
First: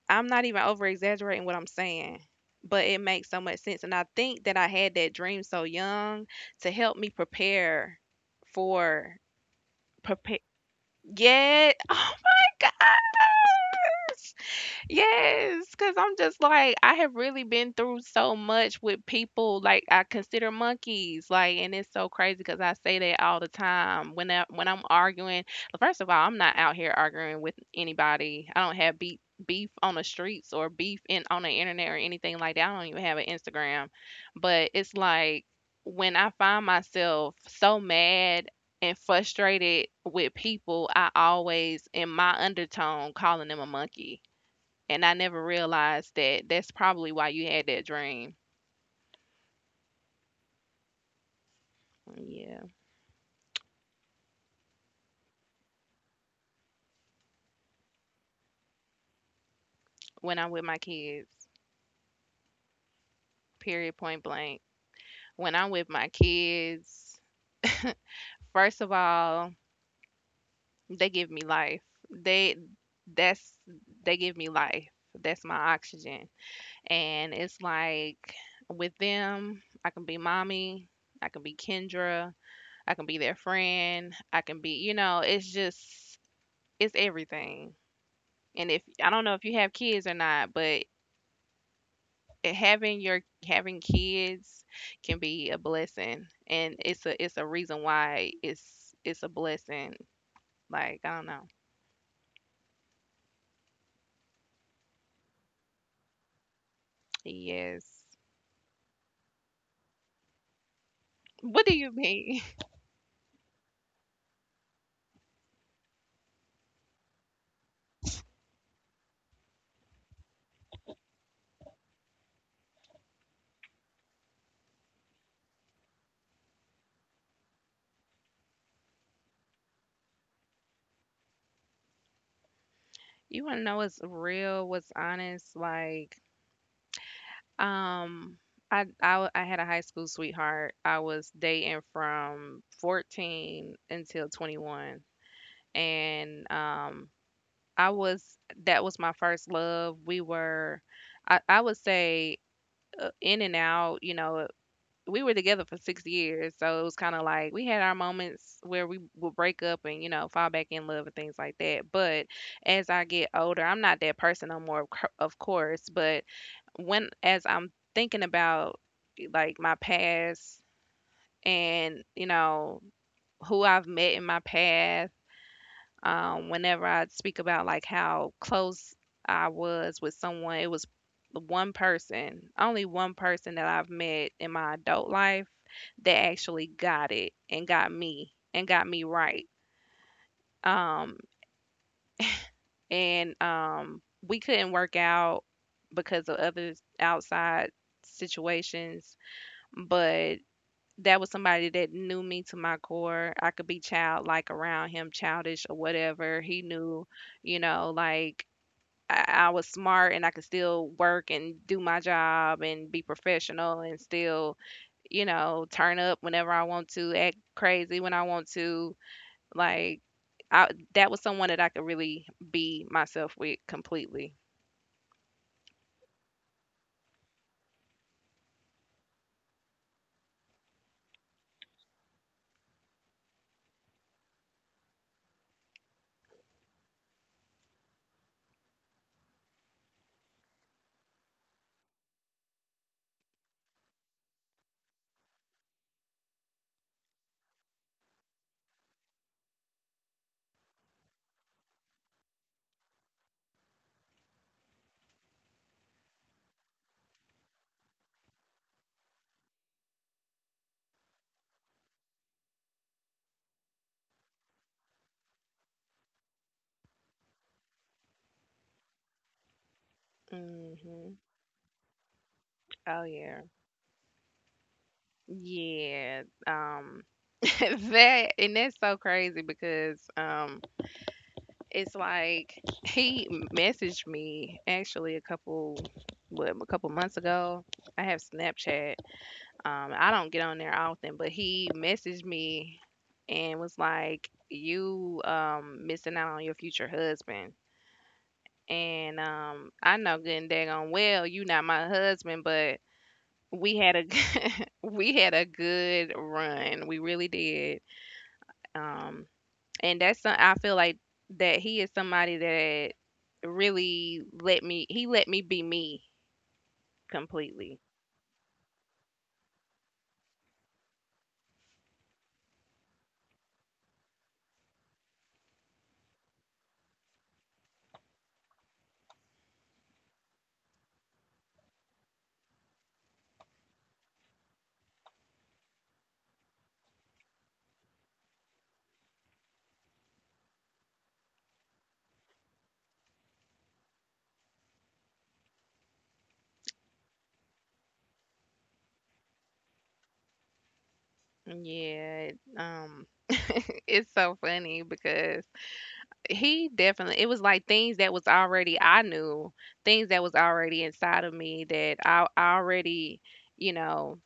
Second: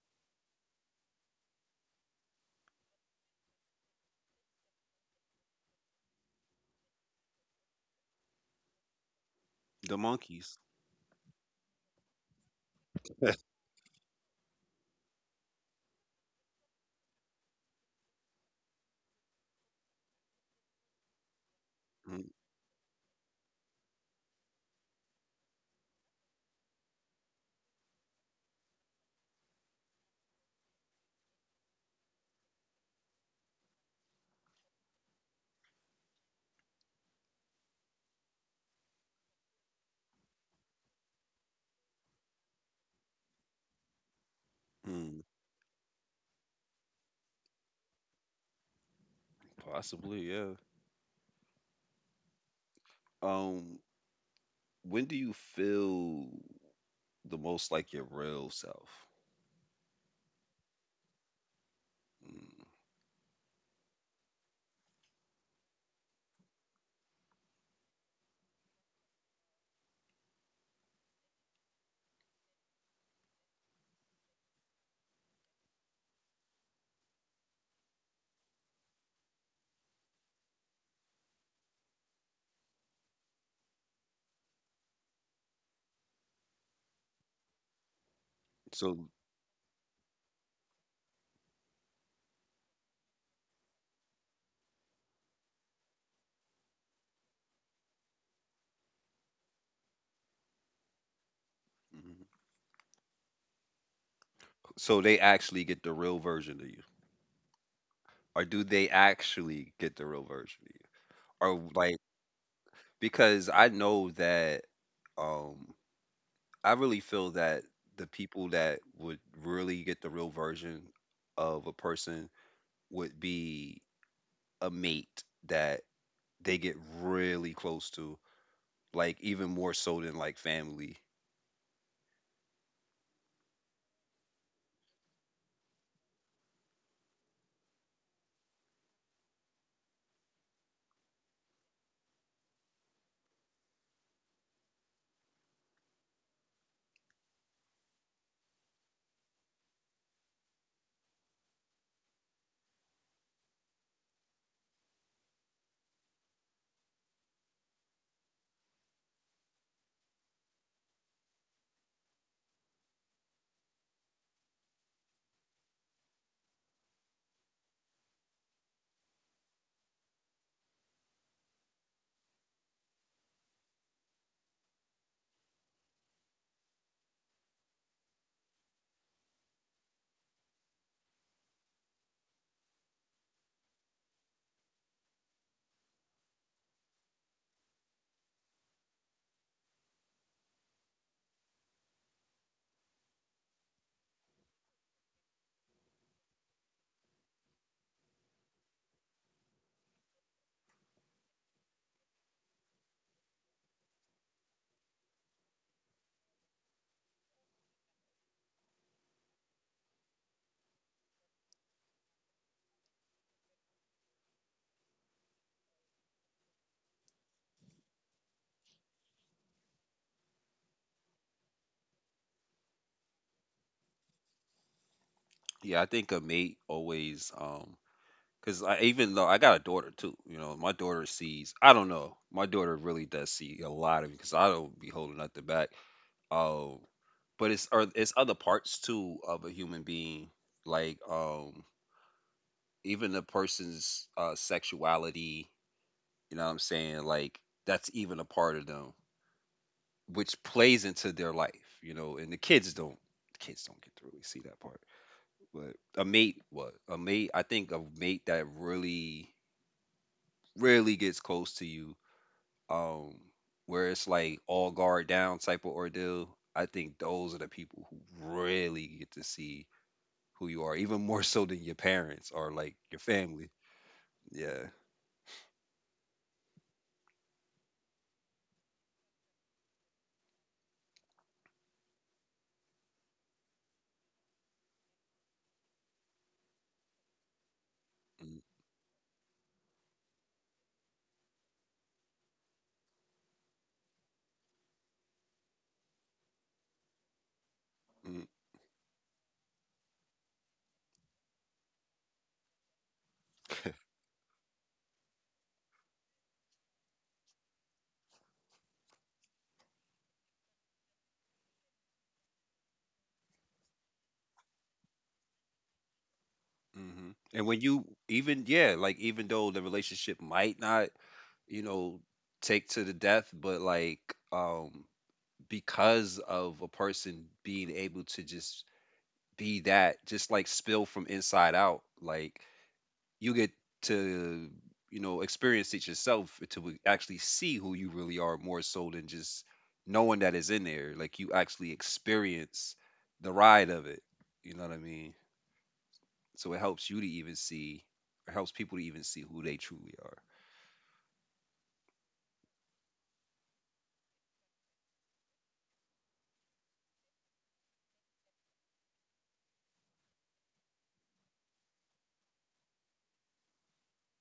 S2: I'm not even over exaggerating what I'm saying, but it makes so much sense. And I think that I had that dream so young to help me prepare for
S1: The
S2: prepare.
S1: monkeys.
S2: Yeah. Oh my
S1: Mm.
S2: gosh. Yes, because I'm just like, I have really been through so much with people. Like, I consider monkeys. Like, and it's so crazy because I say that all the time. When I'm arguing, first of all, I'm not out here arguing with anybody. I don't have beef on the streets or beef in on the internet or anything like that. I don't even have an Instagram. But it's like when I find myself so mad and frustrated with people, I always in my undertone calling them a monkey and I
S1: Mm.
S2: never realized that that's probably why you had that dream.
S1: Possibly, yeah.
S2: Yeah.
S1: Um, when do you feel the most like your real self?
S2: When I'm with my kids,
S1: Mm.
S2: period, point blank. When I'm with my kids, first of all, they give me life. They that's they give me life. That's my oxygen. And it's like with them, I can be mommy, I can be Kendra, I can be their friend, I can be, you know, it's just it's everything. And if
S1: So,
S2: I don't know if you have kids or not, but having your having kids can be a blessing and it's a reason why it's a blessing like I don't know.
S1: mhm. So they actually get the real version of you,
S2: Yes.
S1: or do they actually get the real version of you?
S2: What
S1: Or
S2: do you
S1: like
S2: mean?
S1: because I know that um I really feel that the people that would really get the real version of a person would be a mate that they get really close to, like even more so than like family.
S2: You want to know what's real, what's honest? Like, um I had a high school sweetheart I was dating from 14 until 21 and I was that was my first love. We were, I would say, in and out, you know, we were together for 6 years, so it was kind of like we had our moments where we would break up and, you know, fall back in love and things like that. But as I get older, I'm not that person no more, of course, but when as I'm thinking about like my past and, you know, who I've met in my past, whenever I speak about like how close I was with someone, it was one person, only one person that I've met in my adult life that actually got it and got me right. Um, and we couldn't work out because of other outside situations, but that was somebody that knew me to my core. I could be childlike around him, childish or whatever. He knew you know, like I was smart and I could still work and do my job and be professional and still, you know, turn up whenever I want to, act crazy when I want to. Like, I, that was someone that I could really be myself with completely.
S1: Yeah, I think a mate always cause I even though I got a daughter too, you know, my daughter sees. I don't know. My daughter really does see a lot of because I don't be holding nothing back. Um, but it's or it's other parts too of a human being, like even a person's sexuality. You know what I'm saying? Like that's even a part of them, which plays into their life. You know, and the kids don't. The kids don't get to really see that part. But a mate, what a mate. I think a mate that really, really gets close to you um, where it's like all guard down type of ordeal, I think those are the people who really get to see who you are, even
S2: Hmm.
S1: more so than your parents or like your
S2: Oh yeah,
S1: family. Yeah.
S2: yeah. That and that's so crazy because it's like he messaged me actually a couple what a couple months ago. I have
S1: Mm,
S2: Snapchat. I don't get on there often, but he messaged me and was like, "You missing out on your future husband."
S1: mm,
S2: And I know good and daggone well you not my husband, but we had a we had a good run. We really did. Um, and that's some, I feel like that he is somebody that really let me he let me be me
S1: mm-hmm. And when
S2: completely.
S1: you even yeah, like even though the relationship might not, you know, take to the death, but like um because of a person being able to just be that, just like spill from inside out, like you get to you know experience it yourself to actually see who you really are more so than just knowing that it's in there like you actually experience the ride of it, you know what I mean, so it helps you to even see, it helps people to even see who they truly are.
S2: Yeah, um, it's so funny because he definitely it was like things that was already I knew, things that was already inside of me that I already, you know,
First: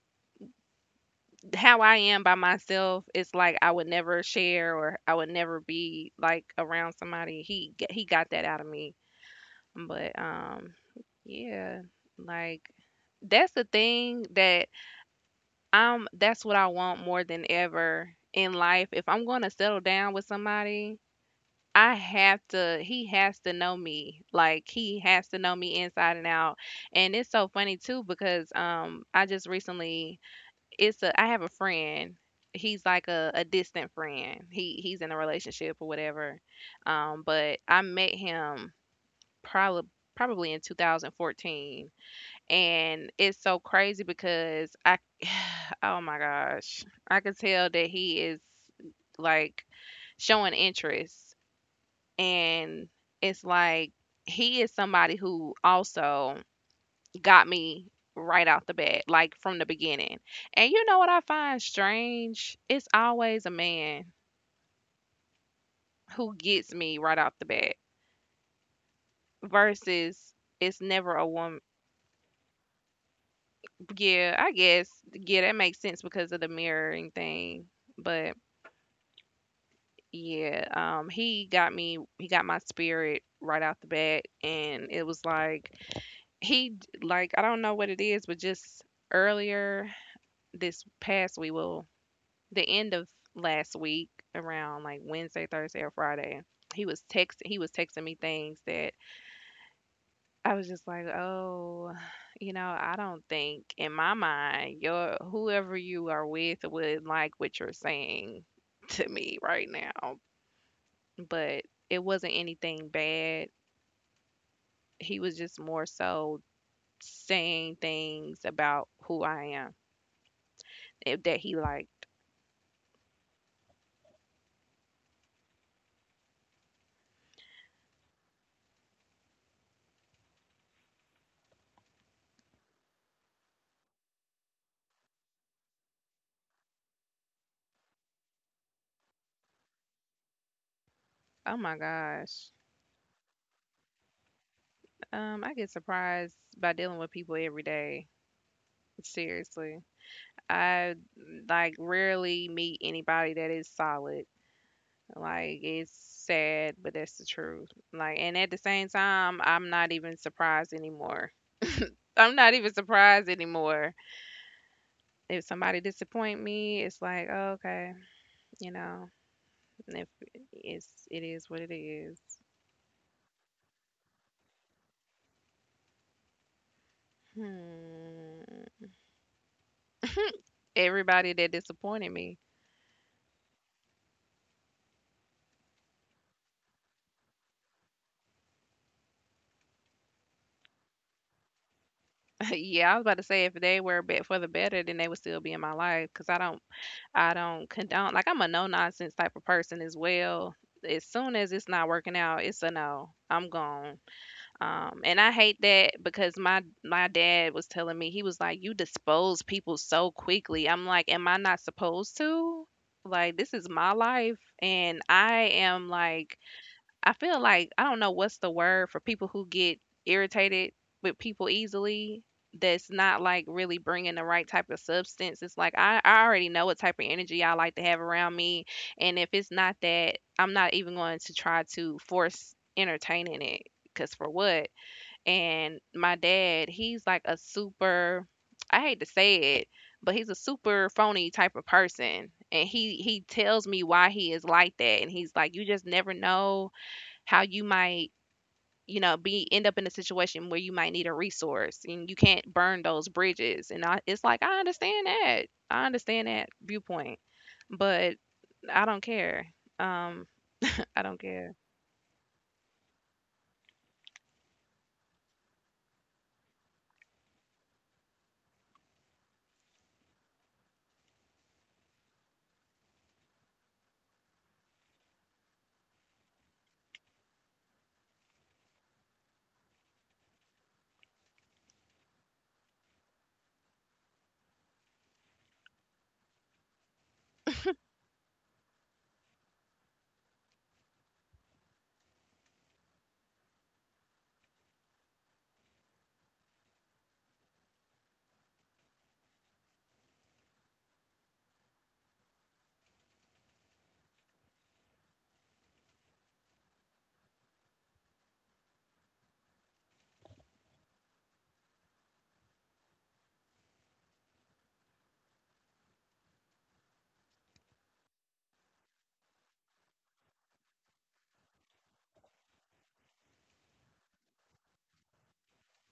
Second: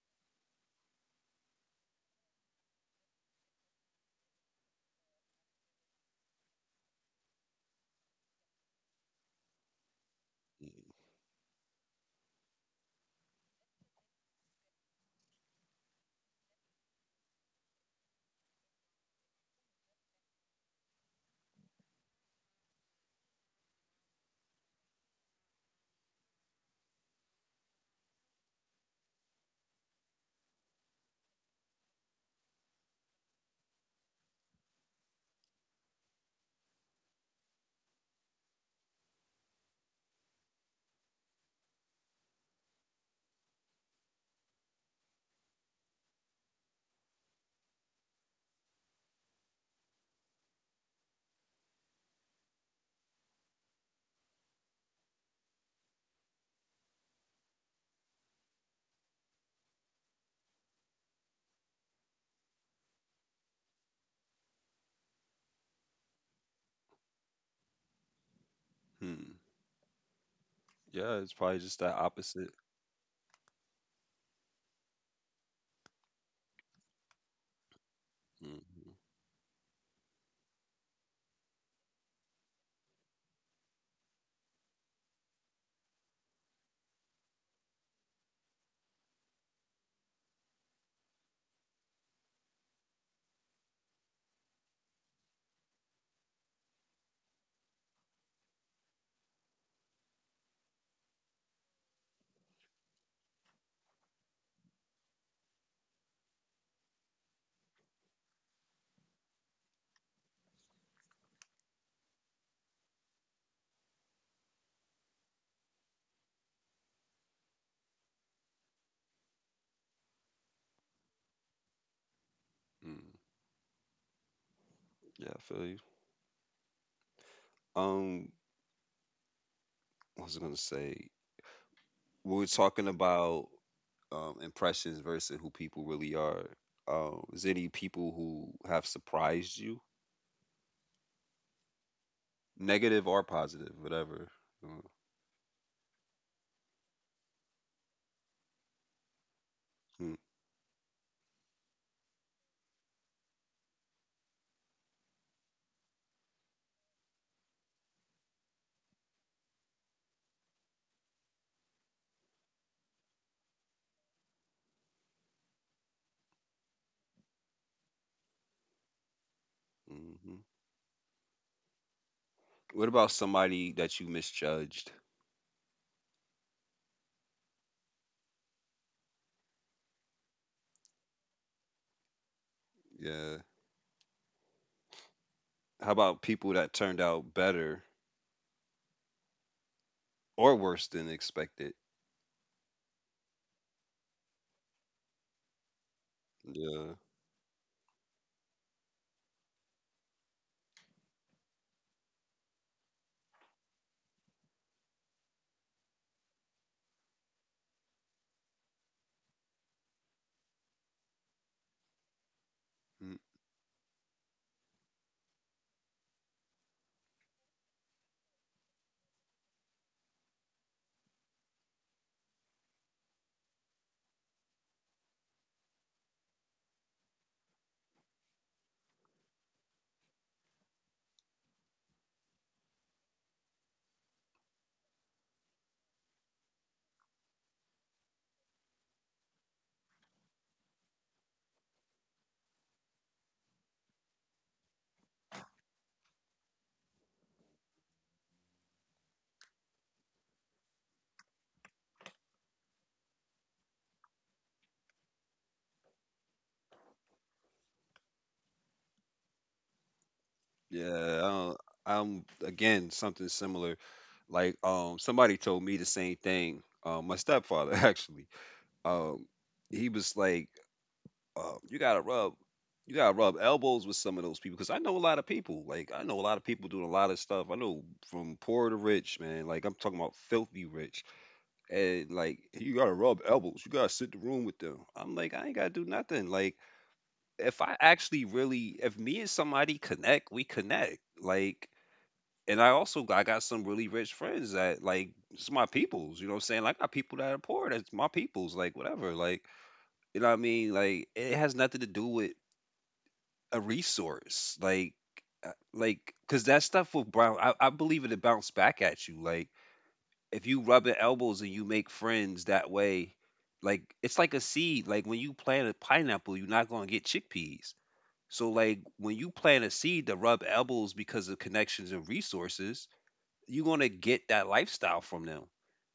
S2: how I am by myself, it's like I would never share or I would never be like around somebody. He got that out of me. But yeah, like that's the thing that that's what I want more than ever in life. If I'm going to settle down with somebody, I have to he has to know me. Like he has to know me inside and out. And it's so funny too because I just recently it's a I have a friend. He's like a distant friend. He's in a relationship or whatever. But I met him probably probably in 2014 and it's so crazy because I oh my gosh. I could tell that he is, like, showing interest, and it's like he is somebody who also got me right out the bat, like from the beginning. And you know what I find strange? It's always a man who gets me right out the bat
S1: Hmm.
S2: versus it's
S1: Yeah,
S2: never a
S1: it's probably
S2: woman.
S1: just that opposite.
S2: Yeah, I guess. Yeah, that makes sense because of the mirroring thing, but
S1: Hmm.
S2: yeah, he got me, he got my spirit right out the bat, and it was like He d like, I don't know what it is, but just earlier this past week, well, the end of last week, around, like, Wednesday, Thursday, or Friday, he was texting me things that I was just like, "Oh, you know, I don't think, in my mind, your whoever you are with would like what you're saying to me right now." But it wasn't anything bad. He was just more so saying things about who I am. That he liked.
S1: Hmm. Yeah, I feel you. um what was I gonna say? We were talking about impressions versus who people really are. Is any people who have surprised you,
S2: Oh my gosh.
S1: negative or positive, whatever? Uh,
S2: I get surprised by dealing with people every day. Seriously.
S1: hmm,
S2: I, like, rarely meet anybody that is solid. Like, it's sad, but that's the truth. Like, and at the same time, I'm not even surprised anymore. I'm not even surprised anymore. If somebody disappoint me, it's like, oh, okay, you know, if
S1: mm-hmm.
S2: it's it is what it is.
S1: What about somebody that you misjudged?
S2: Hmm. Everybody that disappointed me.
S1: Yeah. How about people that turned out better or worse than expected?
S2: Yeah, I was about to say, if they were bet for the better, then they would still be in my life, because I don't,
S1: Yeah.
S2: I don't condone. Like, I'm a no nonsense type of person as well. As soon as it's not working out, it's a no. I'm gone. And I hate that, because my dad was telling me, he was like, "You dispose people so quickly." I'm like, "Am I not supposed to?"
S1: Mm.
S2: Like, this is my life, and I am like, I feel like, I don't know what's the word for people who get irritated with people easily. That's not, like, really bringing the right type of substance. It's like, I already know what type of energy I like to have around me, and if it's not that, I'm not even going to try to force entertaining it. Cause for what? And my dad, he's like a super, I hate to say it, but he's a super phony type of person, and he tells me why he is like that, and he's like, you just never know how you might, you know, be end up in a situation where you might need a resource and you can't burn those bridges. And I, it's like I understand that. I understand that viewpoint, but I don't care. Um, I
S1: Yeah.
S2: don't
S1: I don't,
S2: care.
S1: I'm again something similar. Like somebody told me the same thing. My stepfather actually. Um, he was like you gotta rub elbows with some of those people because I know a lot of people. Like I know a lot of people doing a lot of stuff. I know from poor to rich, man. Like I'm talking about filthy rich, and like you gotta rub elbows. You gotta sit in the room with them. I'm like I ain't gotta do nothing. Like if I actually really, if me and somebody connect, we connect. Like. And I also I got some really rich friends that like it's my peoples, you know what I'm saying? Like I got people that are poor, that's my peoples, like whatever. Like you know what I mean? Like it has nothing to do with a resource like because that stuff will brown I believe it'll bounce back at you like if you rub your elbows and you make friends that way, like it's like a seed, like when you plant a pineapple you're not going to get chickpeas, so like when you plant a seed to rub elbows because of connections and resources, you're going to get that lifestyle from them.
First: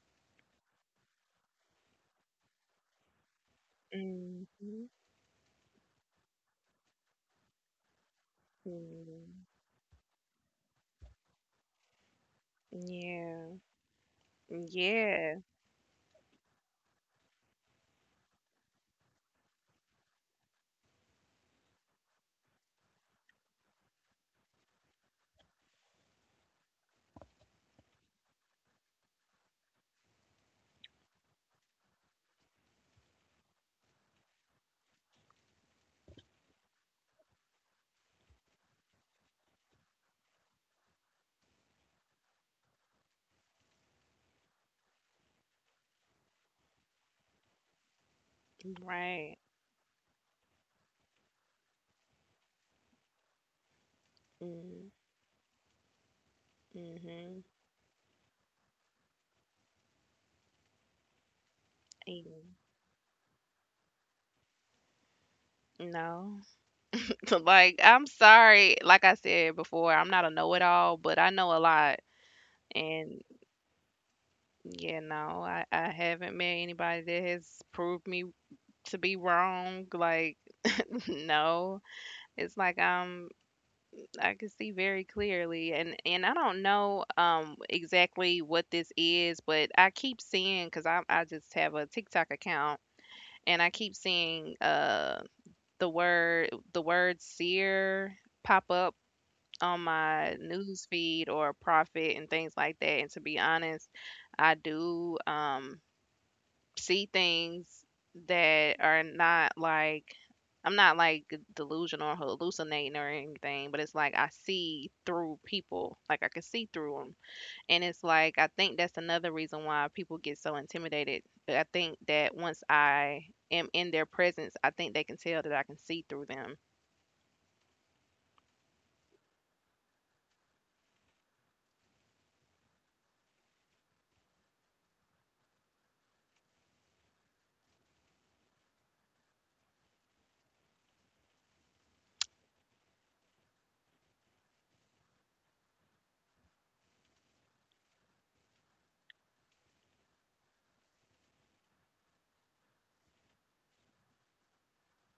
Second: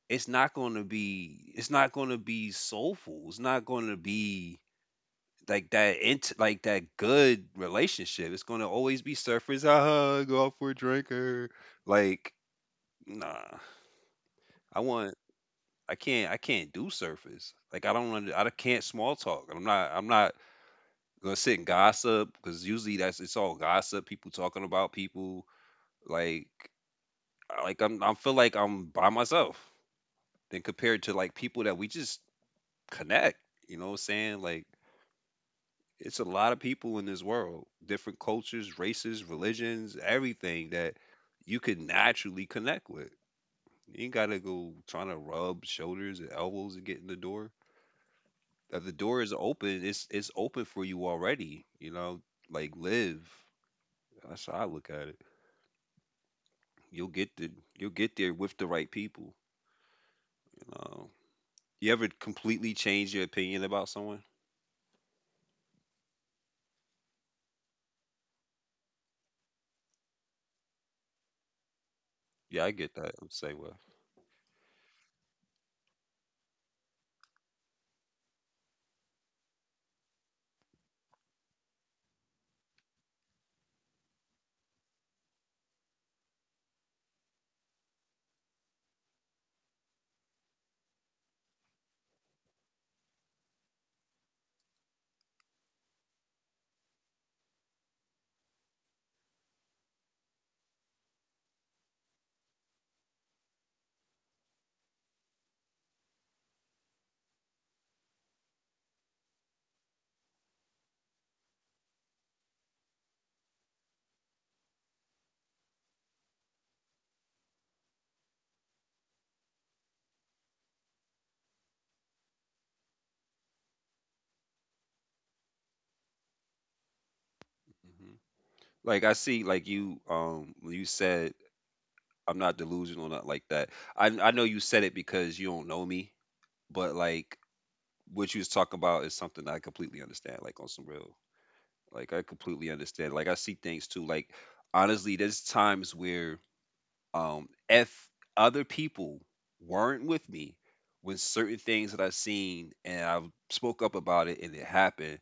S1: It's not going to be, it's not going to be soulful, it's not going to be
S2: Hmm.
S1: like that int like that good relationship. It's gonna always be surface. Ah, go out for a drinker. Like,
S2: Yeah.
S1: nah. I want.
S2: Yeah.
S1: I can't. I can't do surface. Like, I don't. Under, I can't small talk. I'm not gonna sit and gossip because usually that's it's all gossip. People talking about people. Like, like I'm. I feel like I'm by myself. Then compared to like people that we just connect. You know what I'm saying? Like. It's a lot of people in this world, different cultures, races, religions, everything that you could naturally connect with. You ain't gotta go trying to rub shoulders and elbows to get in the door. If the door is
S2: Right.
S1: open, it's open for you already. You know, like live. That's how I look at it. You'll get
S2: Mm-hmm.
S1: the you'll get there with the right people. You know, you ever completely change your opinion about someone?
S2: No. Like, I'm sorry. Like I said before, I'm not a know it all, but I know a lot.
S1: Yeah, I get that.
S2: And
S1: I'm the same way.
S2: yeah, no, I haven't met anybody that has proved me to be wrong. Like, no, it's like I can see very clearly, and I don't know exactly what this is, but I keep seeing, because I just have a TikTok account, and I keep seeing the word seer pop up on my news feed or profit and things like that. And to be honest, I do. See things that are not, like, I'm not, like, delusional or hallucinating or anything, but it's like I see through people, like I can see through them. And it's like I think that's another reason why people get so intimidated. But I think that once I am in their presence, I think they can tell that I can see through them.
S1: Hmm. Like I see, like you when you said I'm not delusional, not like that. I know you said it because you don't know me, but like what you was talking about is something that I completely understand. Like on some real, like I completely understand. Like I see things too. Like honestly, there's times where if other people weren't with me when certain things that I've seen and I spoke up about it and it happened,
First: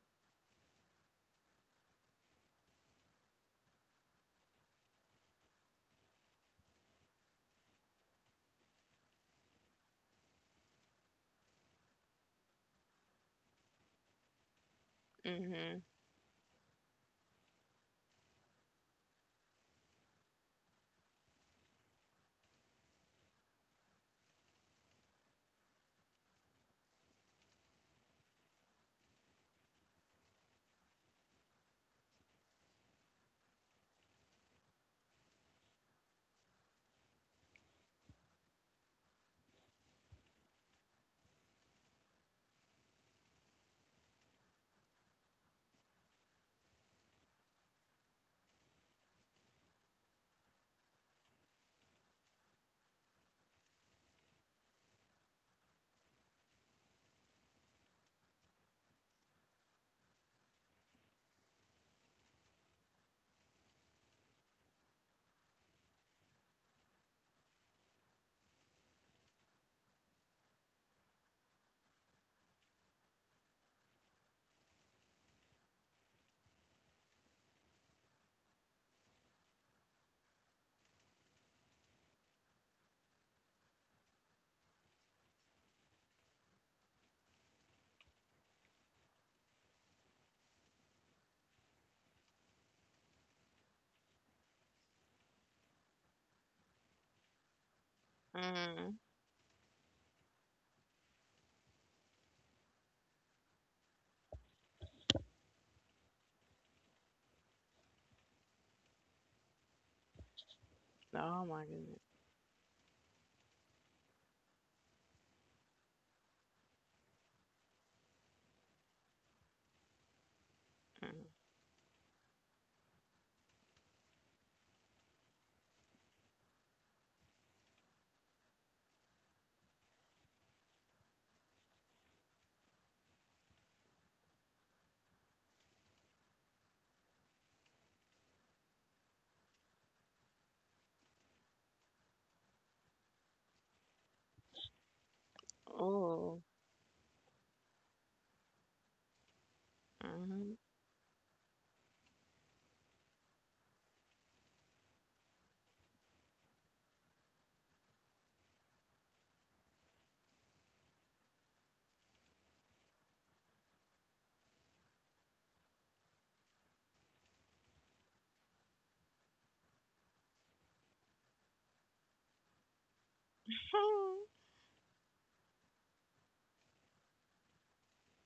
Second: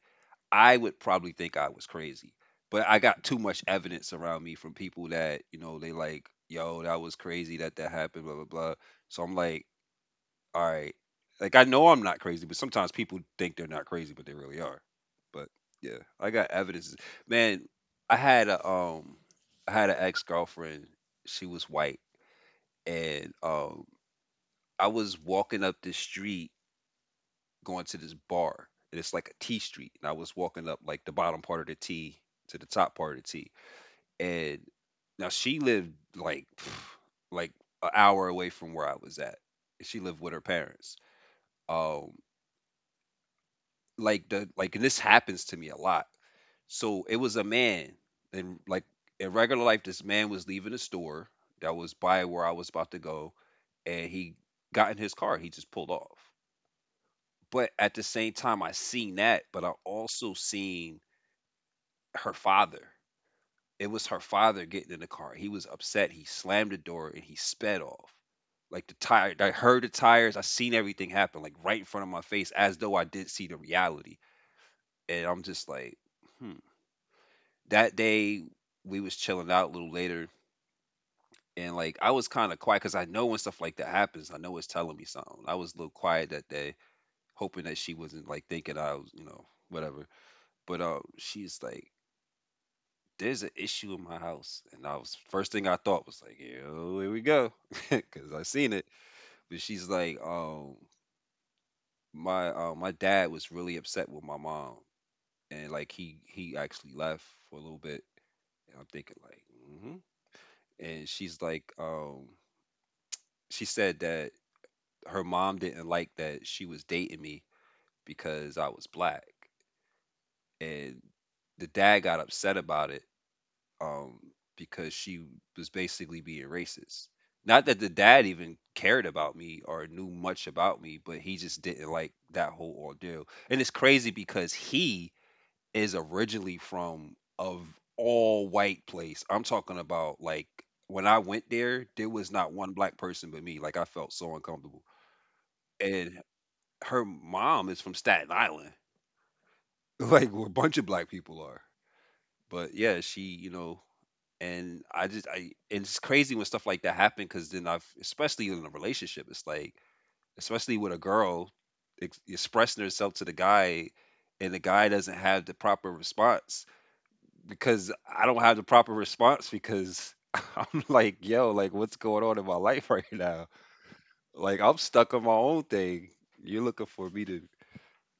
S1: I would probably think I was crazy. But I got too much evidence around me from people that, you know, they like, yo, that was crazy that that happened, blah, blah, blah. So I'm like, all right. Like, I know I'm not crazy, but sometimes people think they're not crazy, but they really are. But
S2: Mhm.
S1: yeah, I got evidence. Man, I had a, I had an ex girlfriend. She was white. And, I was walking up the street going to this bar, and it's like a T street, and I was walking up like the bottom part of the T to the top part of the T, and now she lived like like an hour away from where I was at. She lived with her parents. Um, and this happens to me a lot. So it was a man, and in regular life, this man was leaving a store that was by where I was about to go, and he got in his car. He just pulled off. But at the same time, I seen that, but I also seen her father. It was her father getting in the car. He was upset. He slammed the door and he sped off. I heard the tires. I seen everything happen, like right in front of my face, as though I did see the reality. And I'm just like, hmm. That day we was chilling out a little later, and like I was kind of quiet because I know when stuff like that happens, I know it's telling me something. I was a little quiet that day, hoping that she wasn't like thinking I was, you know, whatever. But she's like, there's an issue in my house. And I was first thing I thought was like, yo, here we go. Cause I seen it.
S2: Mhm.
S1: But she's like, my my dad was really upset with my mom. And like he actually left for a little bit. And I'm thinking like, mm-hmm. And she's
S2: Oh my
S1: like,
S2: goodness.
S1: she said that her mom didn't like that she was dating me because I was black. And
S2: Mhm.
S1: the dad got upset about it um, because she was basically being racist. Not that the dad even cared about me or knew much about me, but he just didn't like that whole ordeal. And it's crazy because he is originally from of all white place. I'm talking about like when I went there, there was not one black person but me. Like I felt so uncomfortable. And
S2: Oh.
S1: her mom is from Staten Island, like where a
S2: Mhm.
S1: bunch of black people are. But yeah, she, you know, and I just I and it's crazy when stuff like that happen because then I've especially in a relationship it's like especially with a girl expressing herself to the guy and the guy doesn't have the proper response because I don't have the proper response because I'm like yo like what's going on in my life right now like I'm stuck on my own thing you're looking for me to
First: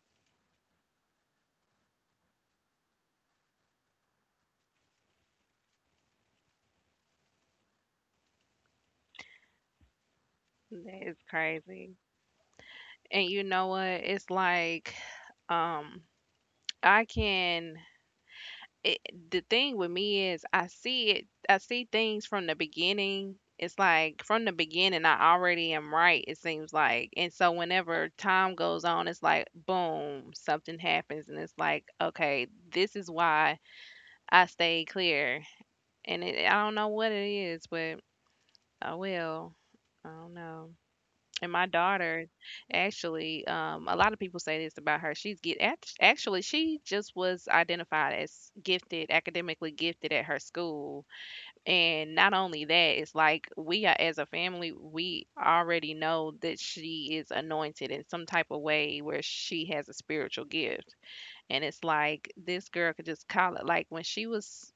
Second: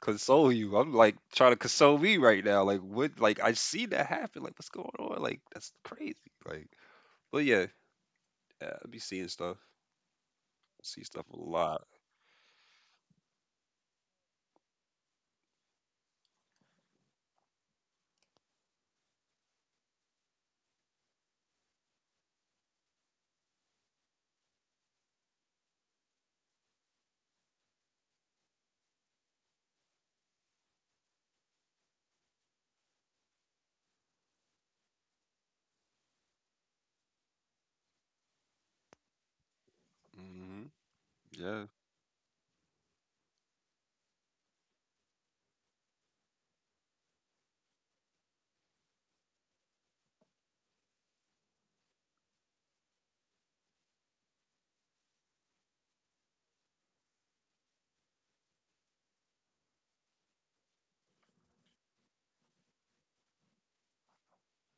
S1: console you I'm like trying to console me right now like what like I see that happen like what's going on like that's crazy like but yeah. Yeah, I be seeing stuff.
S2: That
S1: See
S2: is
S1: stuff a lot.
S2: crazy. And you know what? It's like, um I can it, the thing with me is, I see it, I see things from the beginning. It's like, from the beginning I already am right, it seems like. And so whenever time goes on, it's like boom, something happens and it's like, okay, this is why I stayed clear. And it, I don't know what it is, but I will. I don't
S1: hmm
S2: know. And
S1: Yeah.
S2: my daughter, actually, a lot of people say this about her. She's get actually she just was identified as gifted, academically gifted at her school. And not only that, it's like we are, as a family, we already know that she is anointed in some type of way where she has a spiritual gift. And it's like this girl could just call it, like, when she was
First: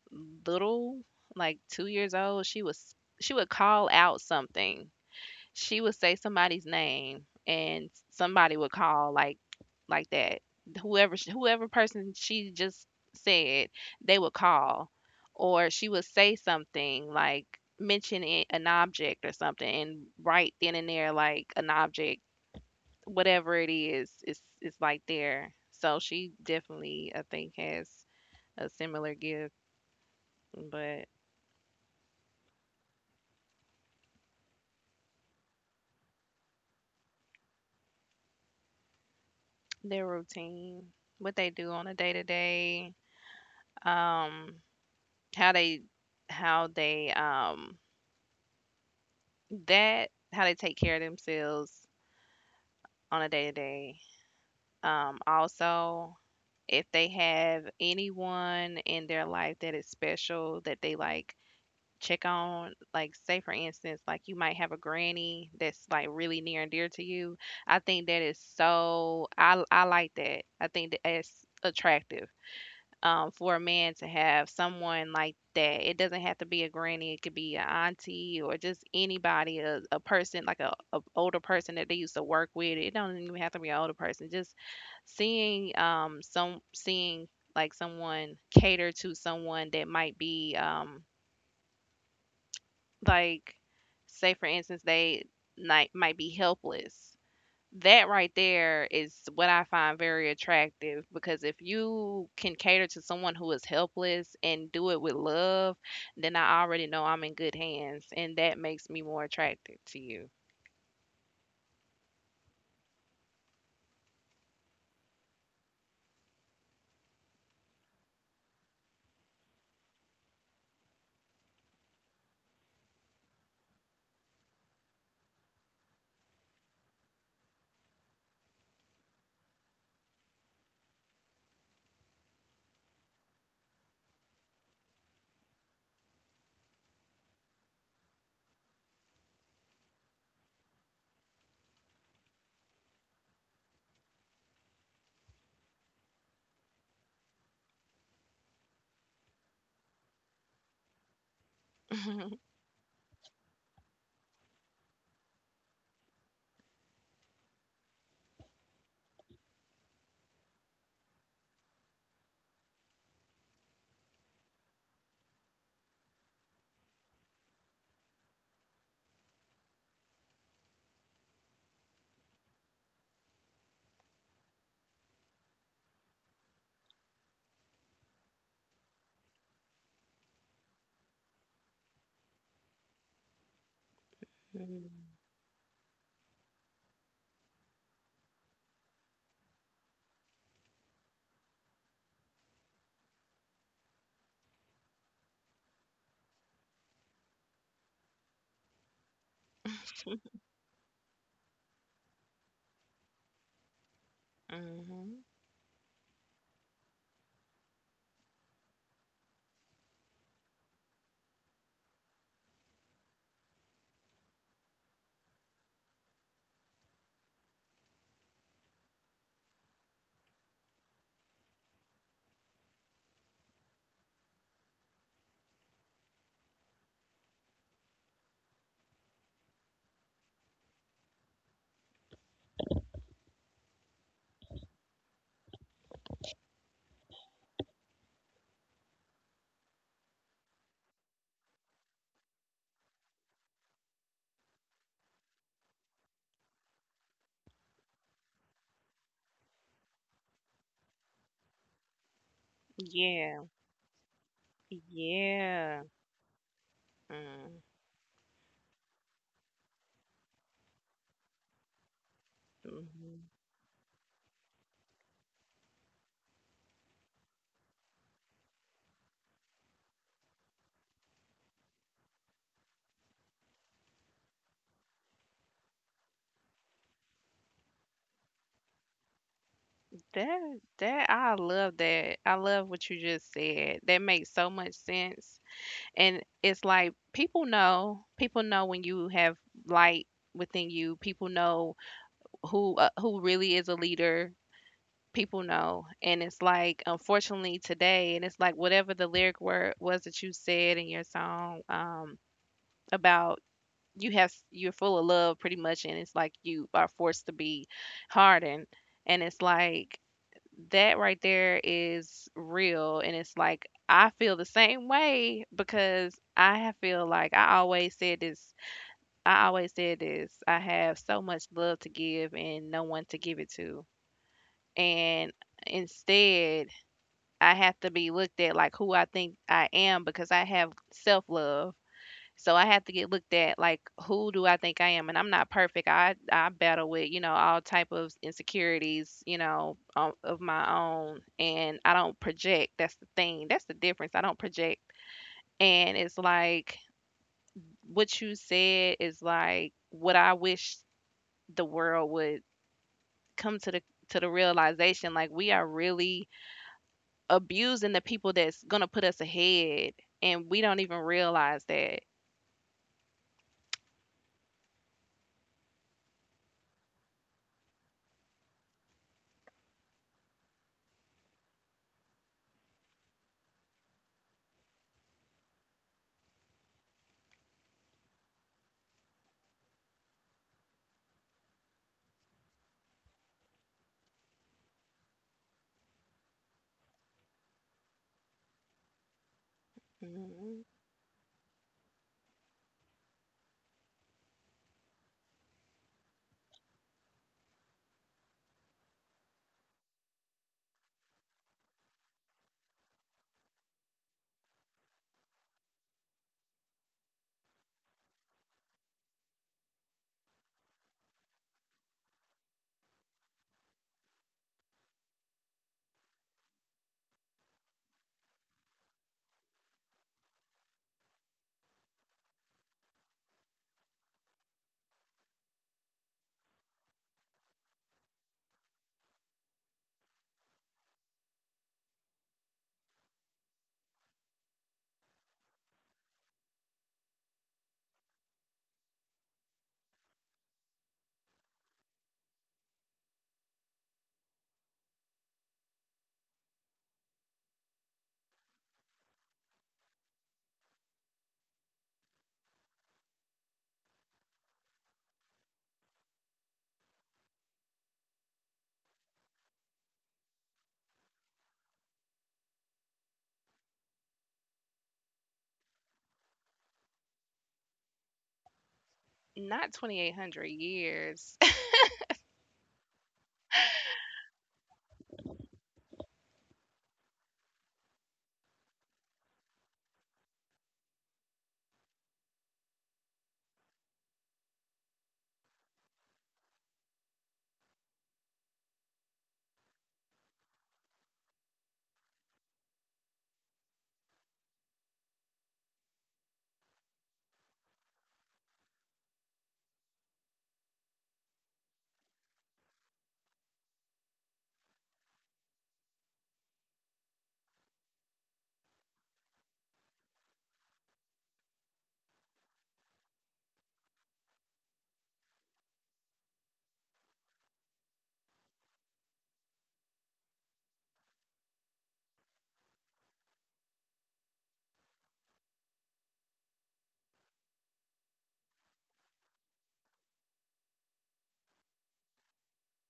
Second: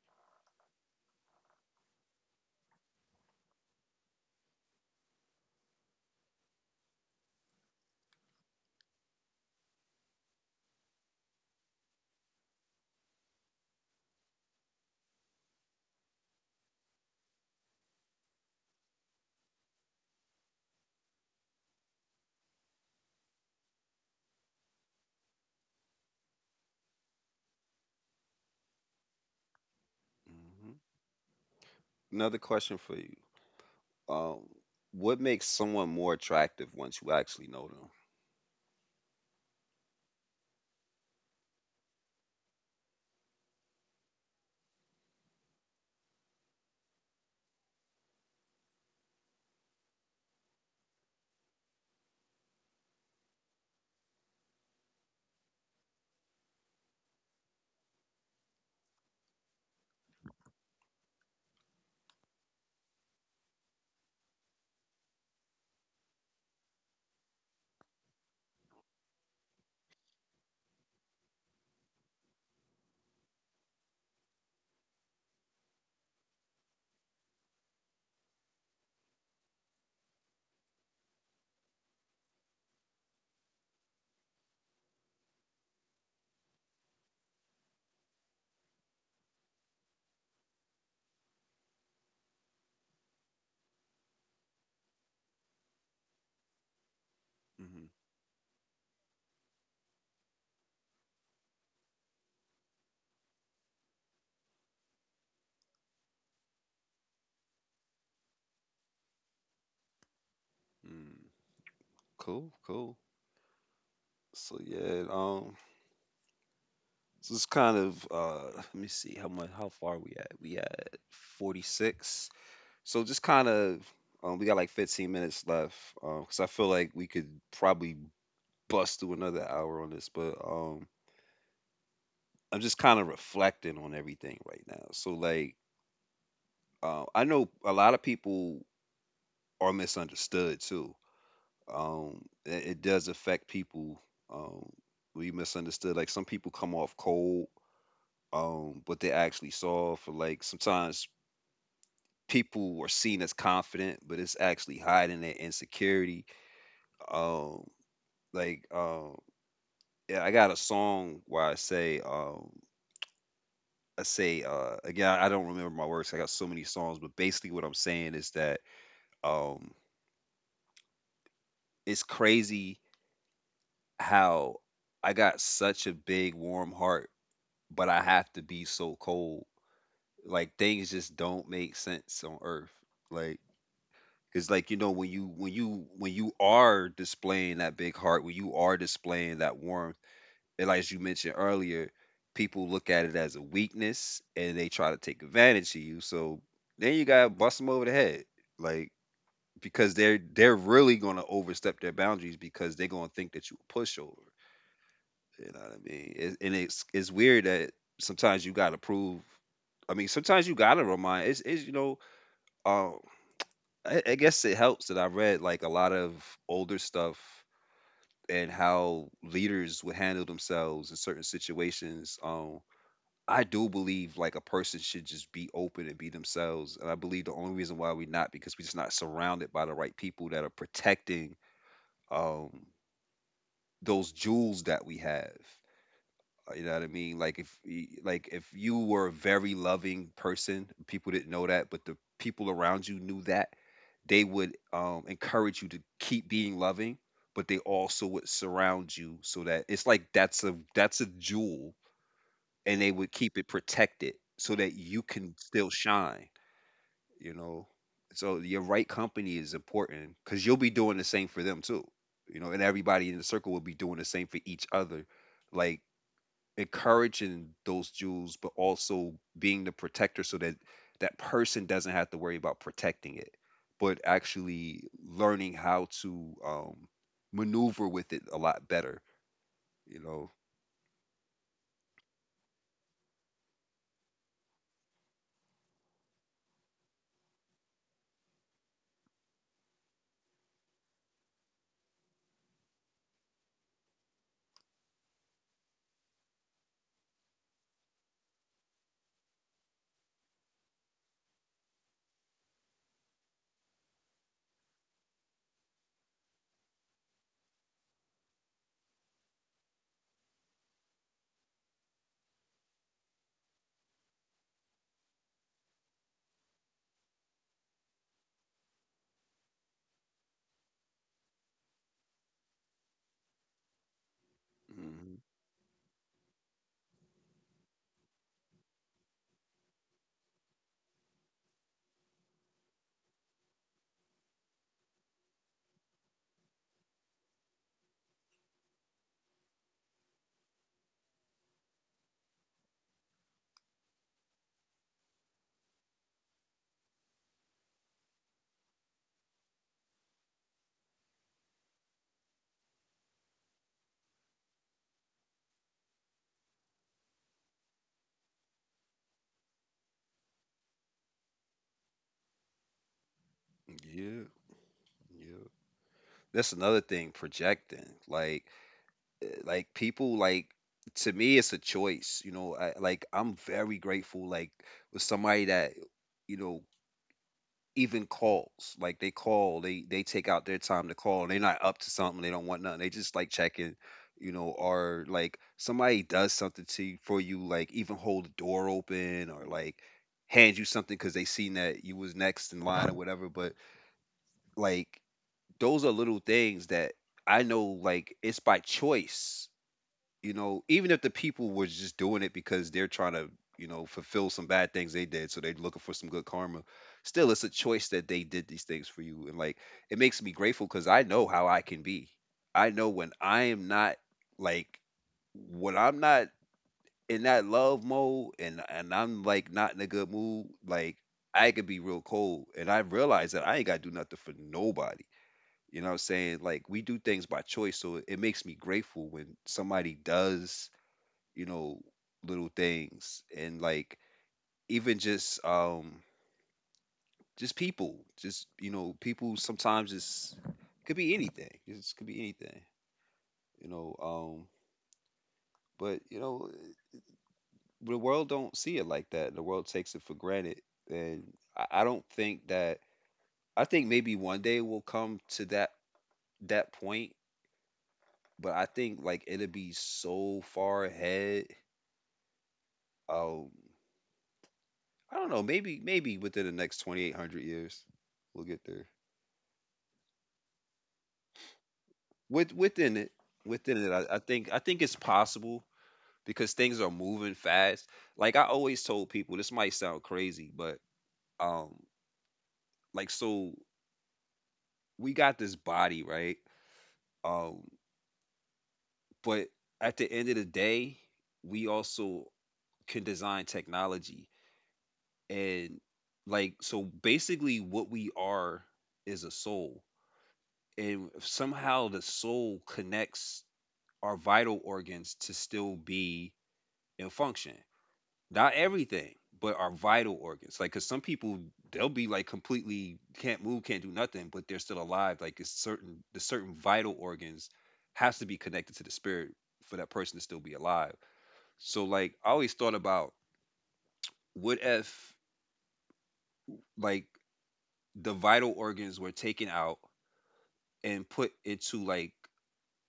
S2: little, like 2 years old, she was, she would call out something, she would say somebody's name, and somebody would call, like that, whoever whoever person she just said, they would call, or she would say something, like, mention it, an object or something, and right then and there, like, an object, whatever it is, it's like there. So she definitely, I think, has a similar gift.
S1: hmm
S2: But
S1: Another question for you. Um, what makes someone more attractive once you actually know them?
S2: their routine, what they do on a day to day. um How they, how they, that, how they take care of themselves on a day-to-day. Also, if they have anyone in their life that is special that they like check on, like say for instance, like you might have a granny that's, like, really near and dear to you. I think that is so, I like that. I think that that's attractive. For a man to have someone like that. It doesn't have to be a granny. It could be an auntie or just anybody, a person, like a older person that they used to work with. It don't even have to be an older person. Just seeing, some, seeing like someone cater to someone that might be, like, say for instance they might be helpless.
S1: Hmm.
S2: That right there is what I find very attractive, because if you can cater to someone who is helpless and do it with love, then I already know I'm in good hands, and that makes me more attracted to you.
S1: Mm. Cool, cool. So yeah, so it's kind of let me see how far we at. We at 46. So just kind of we got like 15 minutes left. 'Cause because I feel like we could probably bust through another hour on this, but. I'm just kind of reflecting on everything right now. So like, I know a lot of people are misunderstood too. It does affect people. Um, we misunderstood. Like some people come off cold, but they actually soft. Or like sometimes people are seen as confident, but it's actually hiding their insecurity. Um, like, um, yeah, I got a song where I say again, I don't remember my words. I got so many songs, but basically what I'm saying is that um it's crazy how I got such a big warm heart, but I have to be so cold. Like things just don't make sense on earth. Like it's like you know when
S2: Mm.
S1: you when you when you are displaying that big heart, when you are displaying that warmth and like as you mentioned earlier, people look at it as a weakness and they try to take advantage of you. So then you gotta bust them over the head, like because they're really gonna overstep their boundaries because they're gonna think that you a pushover.
S2: Hmm.
S1: You know what I mean? And it's weird that sometimes you gotta prove. I mean, sometimes you gotta remind. It's you know, um, I guess it helps that I read like a lot of older stuff and how leaders would handle themselves in certain situations. I do believe like a person should just be open and be themselves. And I believe the only reason why we're not because we're just not surrounded by the right people that are protecting um those jewels that we have. You know what I mean? Like if you were a very loving person, people didn't know that, but the people around you knew that, they would encourage you to keep being loving, but they also would surround you so that it's like that's a jewel and they would keep
S2: Yeah.
S1: it protected so that you can still
S2: Yeah.
S1: shine, you know. So your right company is important because you'll be doing the same for them too, you know, and everybody in the
S2: Mm-hmm.
S1: circle will be doing the same for each other, like encouraging those jewels, but also being the protector so that that person doesn't have to worry about protecting it, but actually learning how to maneuver with it a lot better, you know.
S2: That, that. I love what you just said. That makes so much sense. And it's like, people know, people know when you have light within you, people know who, who really is a leader. People know. And it's like, unfortunately, today, and it's like, whatever the lyric word was that you said in your song, about, you have, you're full of love, pretty much, and it's like you are forced to be hardened, and it's like that right there is real. And it's like I feel the same way, because I have feel like I always said this, I always said this, I have so much love to give and no one to give it to.
S1: hmm
S2: And instead, I have to be looked at like who I think I am, because I have self-love. So I have to get looked at like who do I think I am? And I'm not perfect. I battle with, you know, all type of insecurities, you know, of my own, and I don't project. That's the thing. That's the difference. I don't project. And it's like what you said is like what I wish the world would come to the, to the realization, like we are really abusing the people that's going to put us ahead, and we don't even realize that.
S1: Yeah, yeah. That's another thing, projecting. Like, people like to me, it's a choice. You know, like I'm very grateful. Like with somebody that you know even calls. Like they call, they take out their time to call. And they're not up to something. They don't want nothing. They just like checking. You know, or like somebody does something to you for you. Like even hold the door open or like hand you
S2: Mhm.
S1: something because they seen that you was next in line or whatever. But like those are little things that I know like it's by choice. You know, even if the people were just doing it because they're trying to, you know, fulfill some bad things they did, so they're looking for some good karma. Still, it's a choice that they did these things for you, and like it makes me grateful because I know how I can be. I know when I am not like when I'm not in that love mode, and I'm like not in a good mood, like I could be real cold, and I realize that I ain't gotta do nothing for nobody you know what I'm saying? Like we do things by choice, so it makes me grateful when somebody does, you know, little things and like even just people, just you know, people sometimes it's could be anything. It could be anything, you know. But you know, the world don't see it like that. The world takes it for granted, and I don't think that. I think maybe one day we'll come to that point, but I think like it'll be so far ahead. Oh, I don't know. Maybe within the next 2,800 years, we'll get there.
S2: Not 2800 years.
S1: Within it, within it, I think I think it's possible because things are moving fast. Like I always told people, this might sound crazy, but um, like so we got this body right, um, but at the end of the day, we also can design technology and like so basically what we are is a soul and somehow the soul connects our vital organs to still be in function. Not everything, but our vital organs. Like, cause some people they'll be like completely can't move, can't do nothing, but they're still alive. Like, it's certain the certain vital organs has to be connected to the spirit for that person to still be alive. So, like, I always thought about what if like the vital organs were taken out and put into like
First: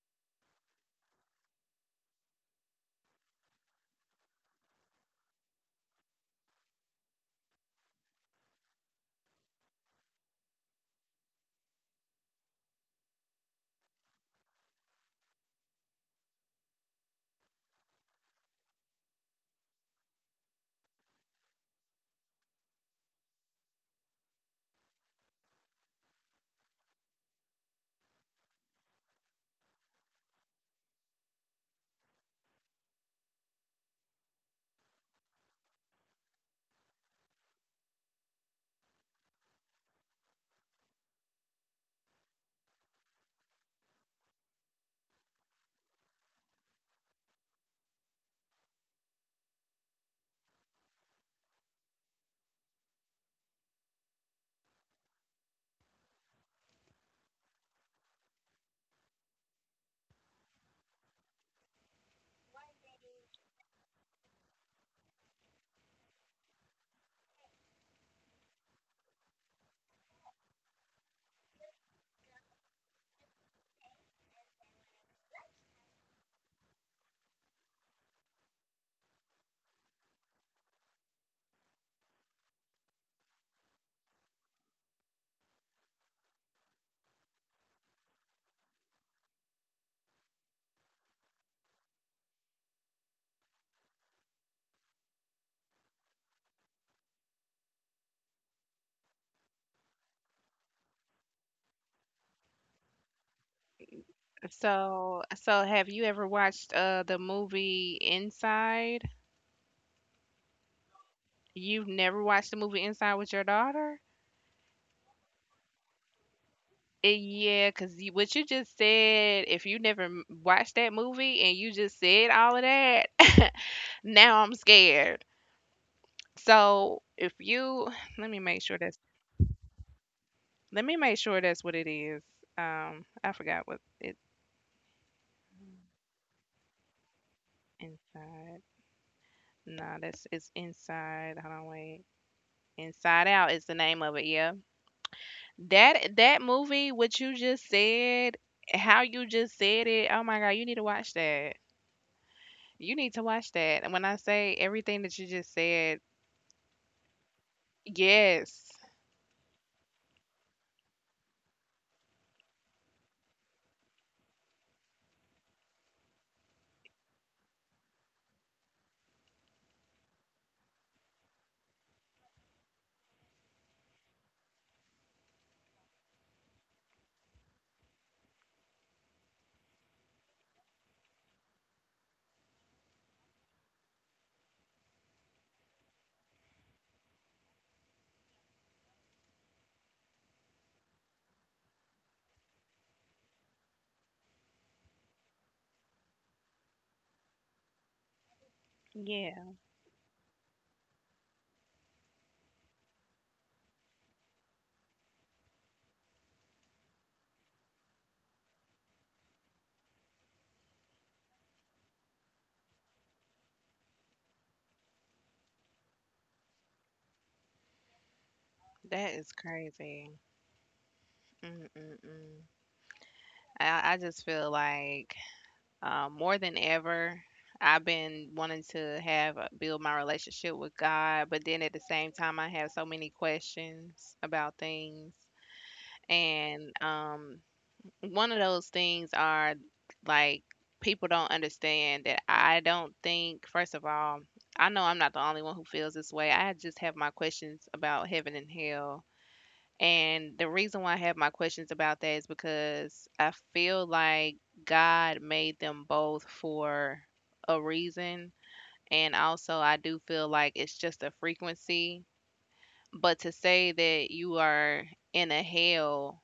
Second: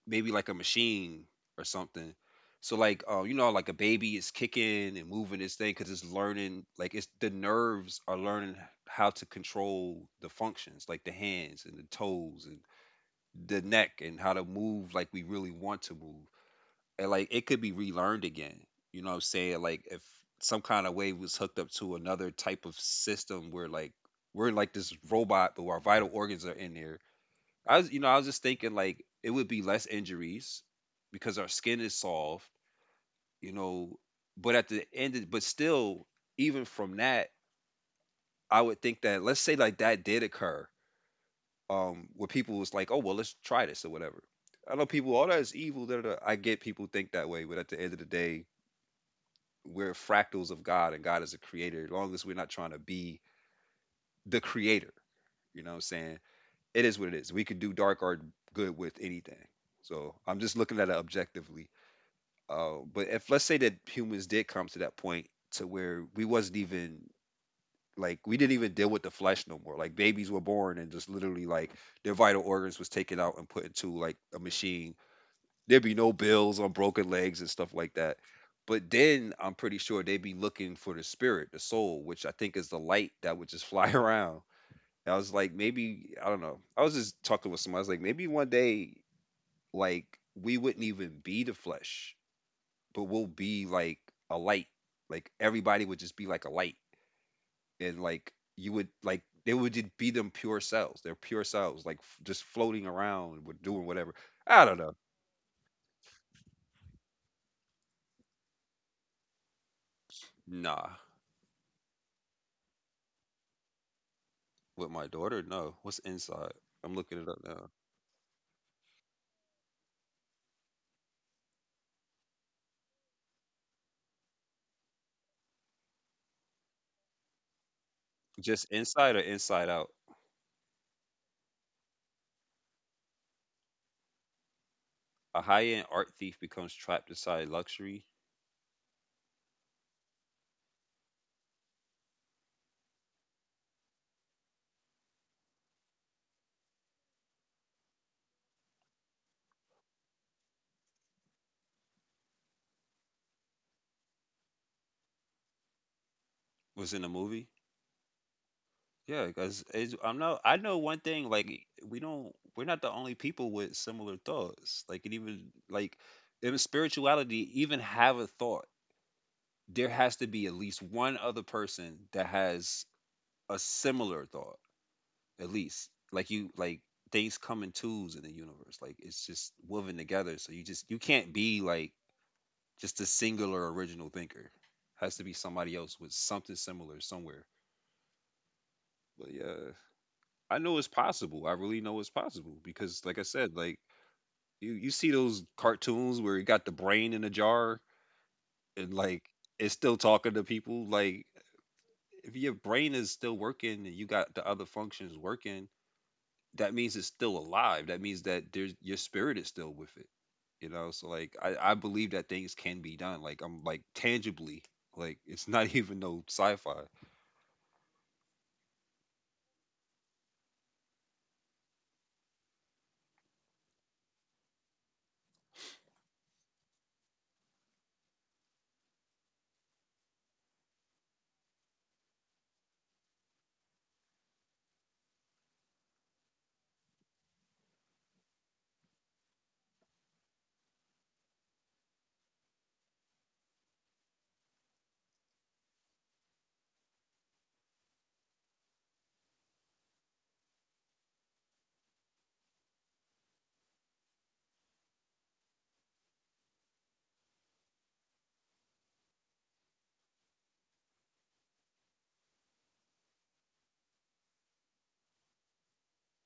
S1: maybe like a machine or something. So like you know, like a baby is kicking and moving this thing because it's learning. Like it's the nerves are learning how to control the functions, like the hands and the toes and the neck and how to move like we really want to move. And like it could be relearned again. You know what I'm saying? Like if some kind of way was hooked up to another type of system where like we're like this robot, but our vital organs are in there. I was, you know, I was just thinking like it would be less injuries because our skin is soft, you know. But at the end, of, but still, even from that, I would think that let's say like that did occur, where people was like, oh well, let's try this or whatever. I know people, all that is evil. Da, da, da. I get people think that way, but at the end of the day, we're fractals of God, and God is a creator. As long as we're not trying to be the creator, you know what I'm saying? It is what it is. We could do dark or good with anything. So I'm just looking at it objectively. But if let's say that humans did come to that point to where we wasn't even like we didn't even deal with the flesh no more. Like babies were born and just literally like their vital organs was taken out and put into like a machine. There'd be no bills on broken legs and stuff like that. But then I'm pretty sure they'd be looking for the spirit, the soul, which I think is the light that would just fly around. And I was like, maybe I don't know. I was just talking with somebody. I was like, maybe one day, like we wouldn't even be the flesh but we'll be like a light. Like everybody would just be like a light, and like you would like they would just be them pure selves. They're pure selves, like just floating around, with doing whatever. I don't know.
S2: So, so have you ever watched, the movie Inside?
S1: Nah,
S2: You've never watched the movie Inside with your daughter?
S1: with my daughter, no. What's inside? I'm
S2: Eh,
S1: looking it up
S2: yeah,
S1: now.
S2: because you, what you just said, if you never watched that movie and you just said all of that, now I'm scared. So if you, let me make
S1: Just
S2: sure that's,
S1: inside or inside out?
S2: let me make sure that's what it is. I forgot what it
S1: A high-end art thief becomes trapped inside luxury.
S2: inside. No, that's it's Inside. Hold on, wait. Inside Out is the name of it. Yeah. That, that movie, what you just said, how you just said it, oh my God, you need to watch that. You need to watch that. And when I say everything that you just said,
S1: Was in a movie.
S2: yes.
S1: Yeah, because I'm not. I know one thing. Like we don't. We're not the only people with similar thoughts. Like it even like in spirituality, even have a thought. There has to be at least one other person that has a similar thought. At least like you like things come in twos in the universe. Like it's just woven together. So you can't be like just a singular original thinker. Has to be somebody else with something similar somewhere. But yeah. I know it's possible. I really know it's possible because, like I said, like you see those cartoons where you got the brain in a jar and like
S2: Yeah,
S1: it's still talking to people. Like if your brain is still working and you got the other functions working, that means it's still alive. That means that there's your spirit is still with it. You know, so like I believe that things can be done. Like I'm like tangibly. Like it's not even no sci-fi.
S2: that is crazy. Mm-mm-mm. I just feel like, more than ever, I've been wanting to have, build my relationship with God, but then at the same time, I have so many questions about things. And one of those things are, like, people don't understand that I don't think, first of all, I know I'm not the only one who feels this way. I just have my questions about heaven and hell. And the reason why I have my questions about that is because I feel like God made them both for a reason. And also, I do feel like it's just a frequency. But to say that you are in a hell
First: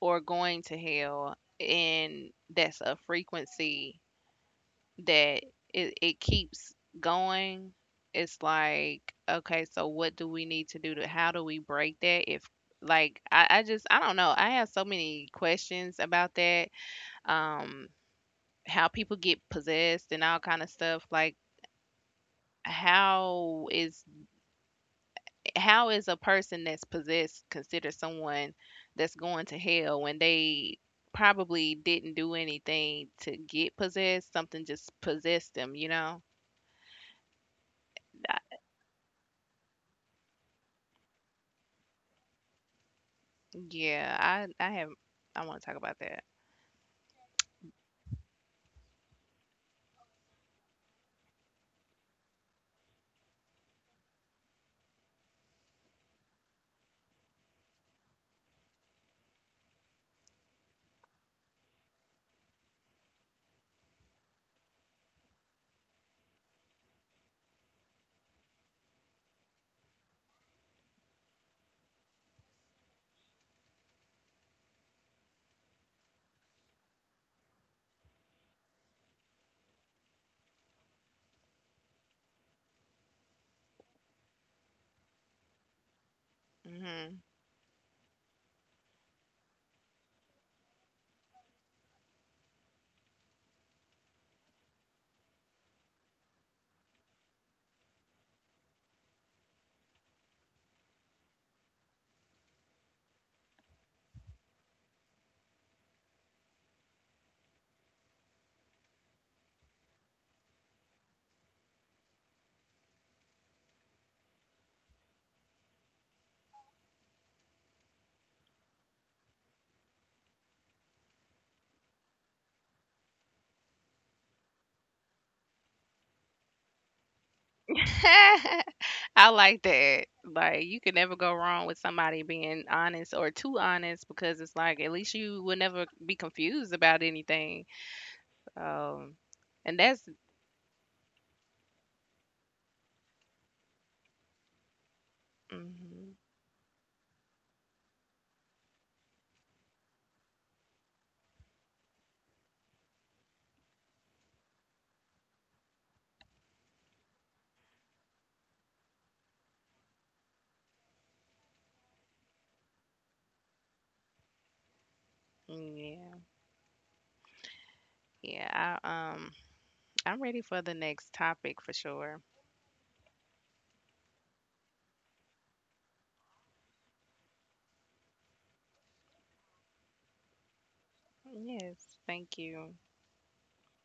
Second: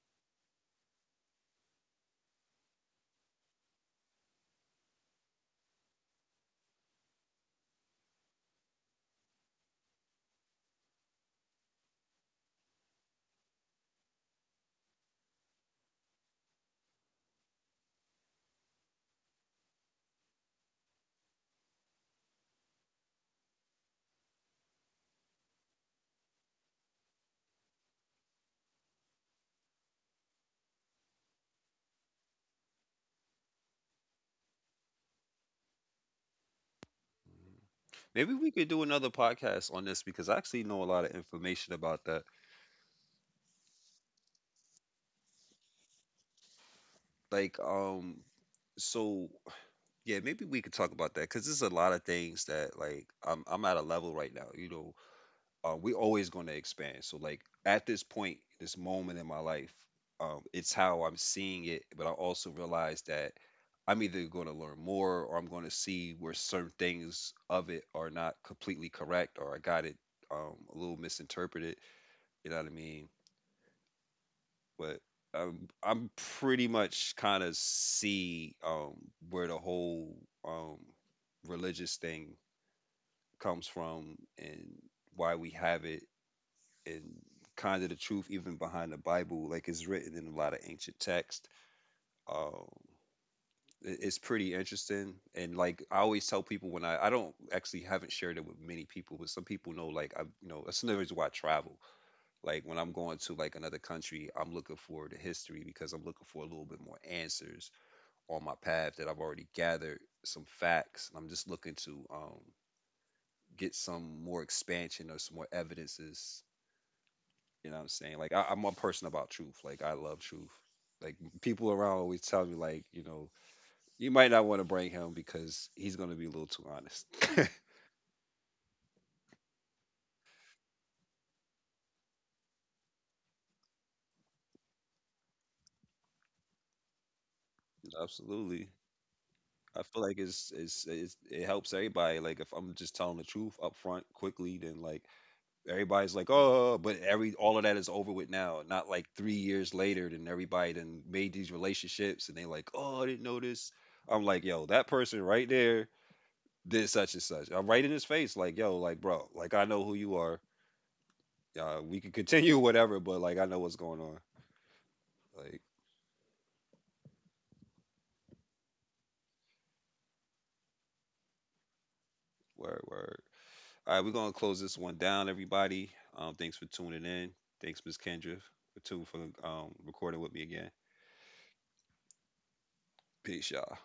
S2: or going to hell, and that's a frequency, that it keeps going, it's like, okay, so what do we need to do to, how do we break that if, like, I just, I don't know, I have so many questions about that. um how people get possessed and all kind of stuff, like, how is, how is a person that's possessed considered someone that's going to hell when they probably didn't do anything to get possessed? Something just possessed them, you know?
S1: Maybe
S2: I-
S1: we could do another podcast on this because I actually know a lot of information about that.
S2: Yeah, I have, I want to talk about that.
S1: like um so yeah, maybe we could talk about that because there's a lot of things that like I'm at a level right now, you know, we're always going to expand. So like at this point, this moment in my life, it's how I'm seeing it, but I also realize that I'm either going to learn more or I'm going to see where certain things of it are not completely correct, or I got it a little misinterpreted, you know what I mean? But I'm pretty much kind of see where the whole um, religious thing comes from and why we have it, and
S2: Hmm.
S1: kind of the truth even behind the Bible, like it's written in a lot of ancient text. Um, it's pretty interesting, and like I always tell people when I don't actually haven't shared it with many people, but some people know like I, you know, that's another reason why I travel. Like when I'm going to like another country, I'm looking for the history because I'm looking for a little bit more answers on my path that I've already gathered some facts, and I'm just looking to get some more expansion or some more evidences. You know what I'm saying? Like I'm a person about truth. Like I love truth. Like people around always tell me, like you know, you might not want to bring him because he's gonna be a little too honest.
S2: I like that. Like you can never go wrong with somebody being honest or too honest, because it's like, at least you will never be confused about anything.
S1: Absolutely.
S2: Um, and
S1: I feel
S2: that's,
S1: like it's it helps everybody. Like if I'm just telling the truth up front quickly, then like
S2: hmm,
S1: everybody's like, "Oh," but every all of that is over with now. Not like three years later, then everybody then made these relationships, and they like, "Oh, I didn't know this." I'm like, "Yo, that person right there did such and such." I'm right in his face, like, "Yo, like, bro, like, I know who you are. We can continue whatever, but like, I know what's going on." Like,
S2: yeah, yeah. I I'm ready for the next topic for sure.
S1: word, word. All right, we're gonna close this one down, everybody. Thanks for tuning in. Thanks, Miss Kendra, for tuning for recording with me again.
S2: Yes, thank you.
S1: Peace, y'all.